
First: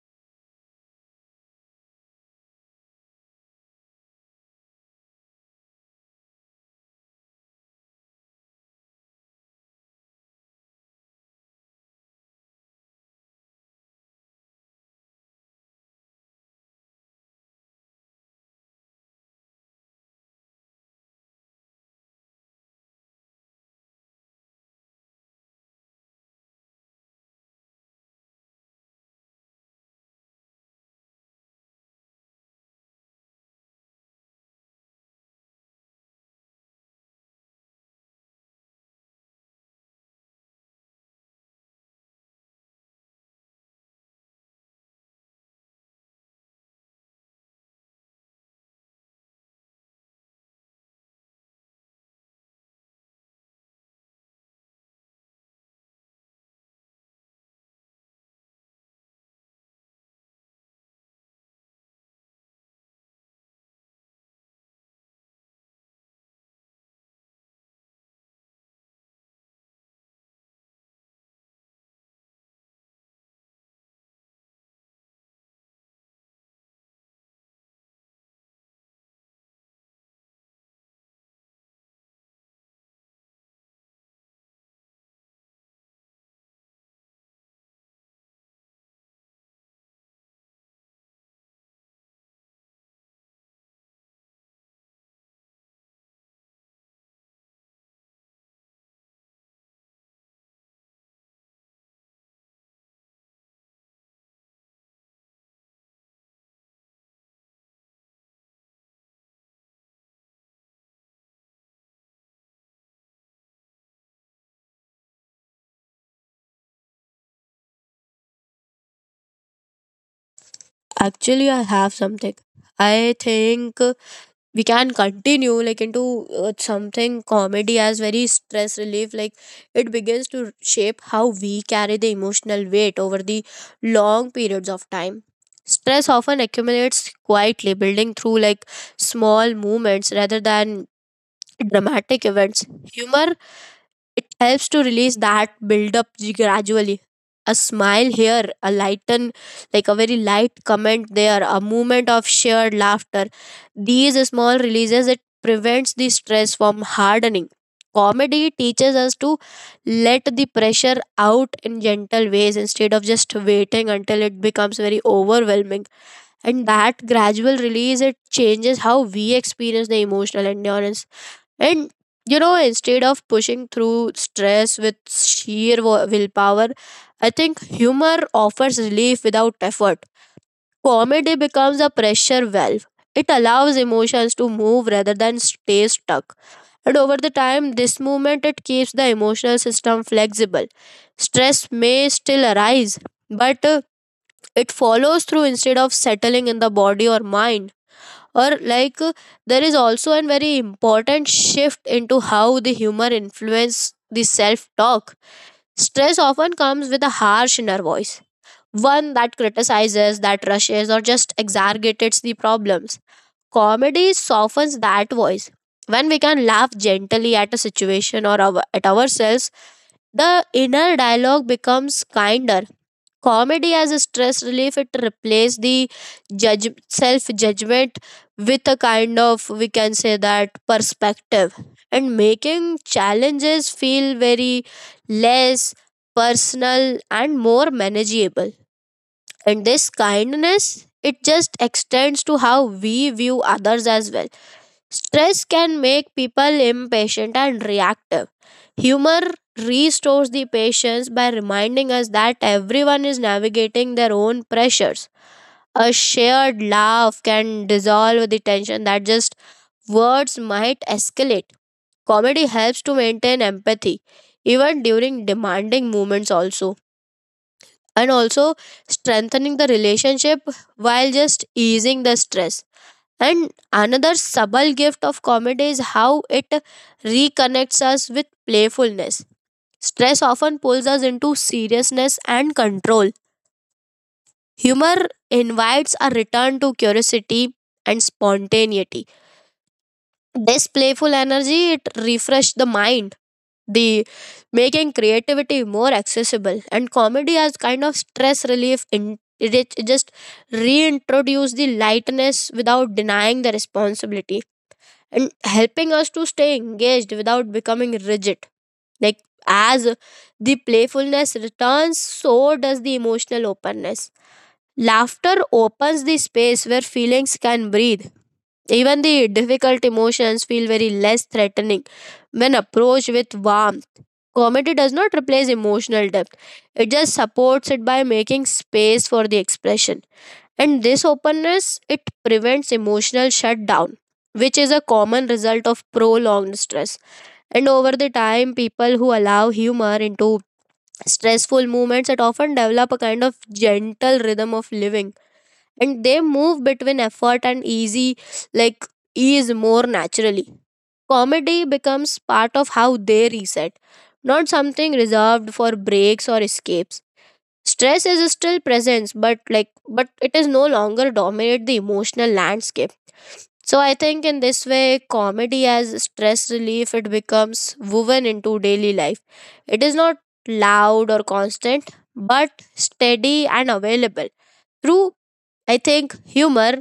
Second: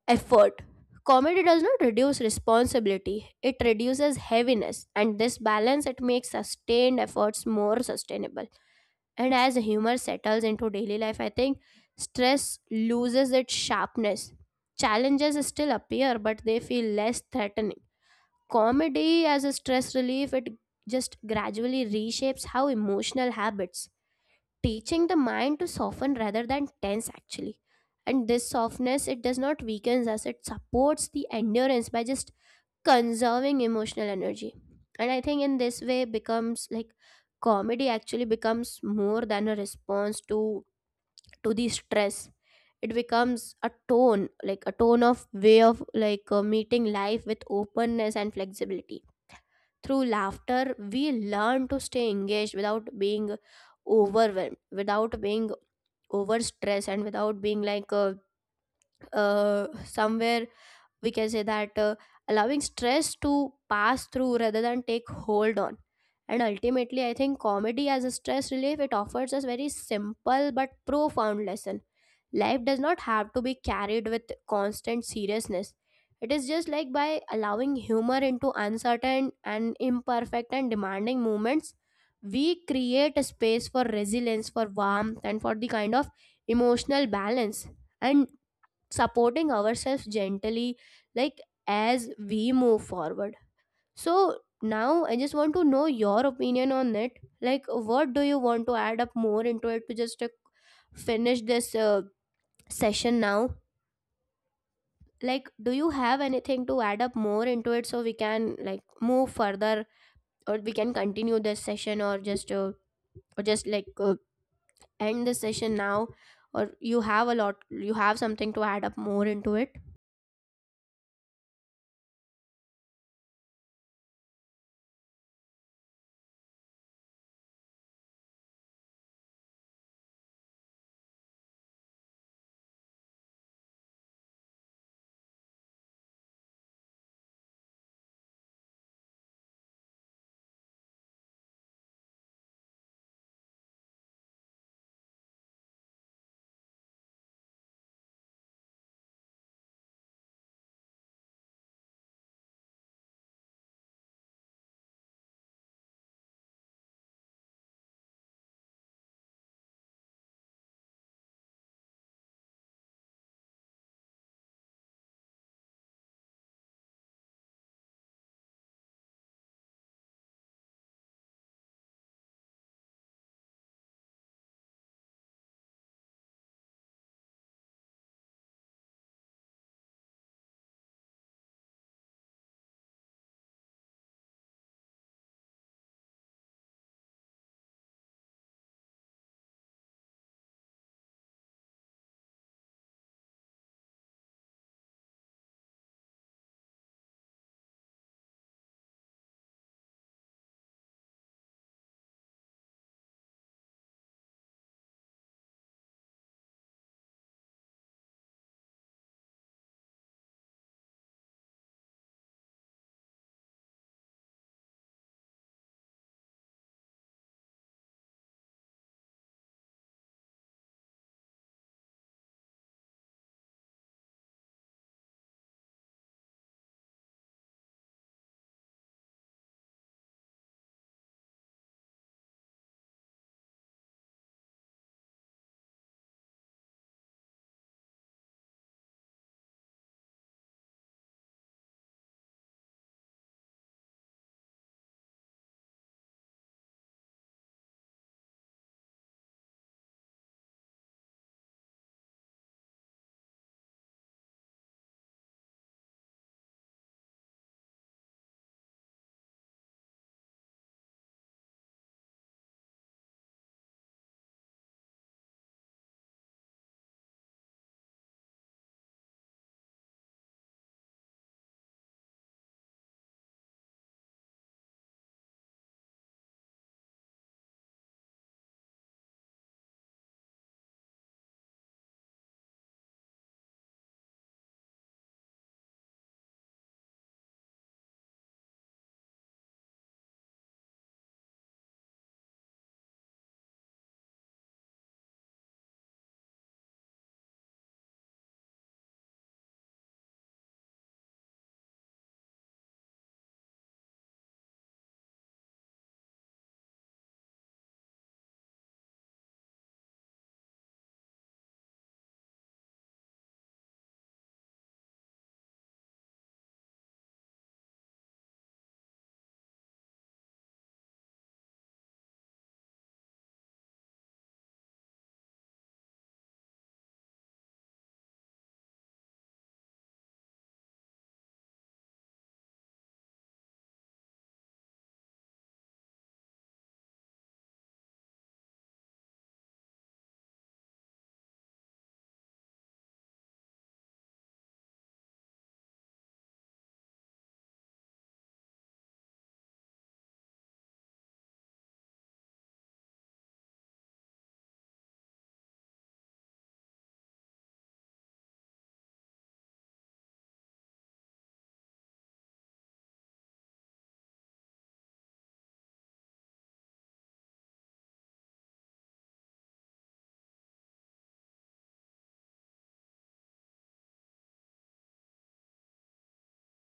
effort. Comedy does not reduce responsibility, it reduces heaviness, and this balance, it makes sustained efforts more sustainable. And as humor settles into daily life, I think stress loses its sharpness. Challenges still appear, but they feel less threatening. Comedy as a stress relief, it just gradually reshapes how emotional habits, teaching the mind to soften rather than tense, actually. And this softness, it does not weakens us, it supports the endurance by just conserving emotional energy. And I think in this way becomes, like, comedy actually becomes more than a response to the stress. It becomes a tone, like a tone of way of, meeting life with openness and flexibility. Through laughter, we learn to stay engaged without being overwhelmed, without being over stress, and without being like somewhere we can say that, allowing stress to pass through rather than take hold on. And ultimately, I think comedy as a stress relief, it offers us very simple but profound lesson. Life does not have to be carried with constant seriousness. It is just like by allowing humor into uncertain and imperfect and demanding moments, we create a space for resilience, for warmth, and for the kind of emotional balance, and supporting ourselves gently, like, as we move forward. So now I just want to know your opinion on it. Like, what do you want to add up more into it, to just finish this session now? Like, do you have anything to add up more into it, so we can like move further, or we can continue this session, or just or just like uh, end the session now? Or you have a lot, you have something to add up more into it? Actually, I have something. I think we can continue like into something comedy as very stress relief, like it begins to shape how we carry the emotional weight over the long periods of time. Stress often accumulates quietly, building through like small movements rather than dramatic events. Humor, it helps to release that build up gradually. A smile here, a lighten, like a very light comment there, a moment of shared laughter. These small releases, it prevents the stress from hardening. Comedy teaches us to let the pressure out in gentle ways instead of just waiting until it becomes very overwhelming. And that gradual release, it changes how we experience the emotional endurance, and you know, instead of pushing through stress with sheer willpower, I think humor offers relief without effort. Comedy becomes a pressure valve. It allows emotions to move rather than stay stuck. And over the time, this movement it keeps the emotional system flexible. Stress may still arise, but it follows through instead of settling in the body or mind, or there is also a very important shift into how the humor influence the self talk. Stress often comes with a harsh inner voice, one that criticizes, that rushes or just exaggerates the problems. Comedy softens that voice. When we can laugh gently at a situation or our, at ourselves, the inner dialogue becomes kinder. Comedy as a stress relief, it replaced the judge self judgment with a kind of, we can say that, perspective, and making challenges feel very less personal and more manageable. And this kindness, it just extends to how we view others as well. Stress can make people impatient and reactive. Humor restores the patience by reminding us that everyone is navigating their own pressures. A shared laugh can dissolve the tension that just words might escalate. Comedy helps to maintain empathy, even during demanding moments, also, and also strengthening the relationship while just easing the stress. And another subtle gift of comedy is how it reconnects us with playfulness. Stress often pulls us into seriousness and control. Humor invites a return to curiosity and spontaneity. This playful energy, it refreshes the mind, the making creativity more accessible. And comedy as kind of stress relief in it just reintroduce the lightness without denying the responsibility, and helping us to stay engaged without becoming rigid. Like, as the playfulness returns, so does the emotional openness. Laughter opens the space where feelings can breathe. Even the difficult emotions feel very less threatening when approached with warmth. Comedy does not replace emotional depth, it just supports it by making space for the expression, and this openness, it prevents emotional shutdown, which is a common result of prolonged stress. And over the time, people who allow humor into stressful movements, it often develop a kind of gentle rhythm of living, and they move between effort and easy, like ease, more naturally. Comedy becomes part of how they reset, not something reserved for breaks or escapes. Stress is still present, but like but it is no longer dominate the emotional landscape. So I think in this way, comedy as stress relief, it becomes woven into daily life. It is not loud or constant, but steady and available. Through, I think, humor,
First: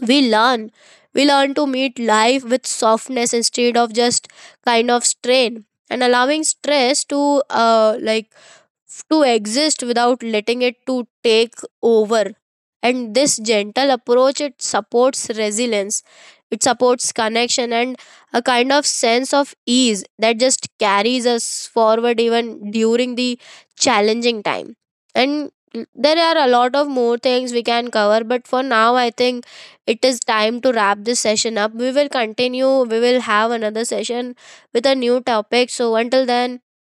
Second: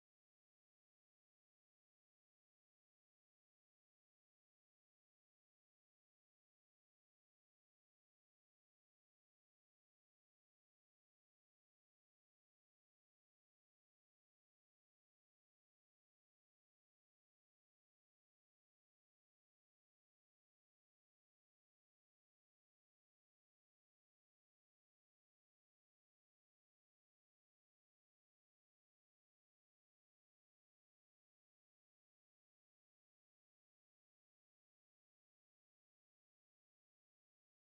we learn. We learn to meet life with softness instead of just kind of strain, and allowing stress to like to exist without letting it to take over. And this gentle approach, it supports resilience, it supports connection, and a kind of sense of ease that just carries us forward, even during the challenging time. And there are a lot of more things we can cover, but for now I think it is time to wrap this session up. We will continue, we will have another session with a new topic. So until then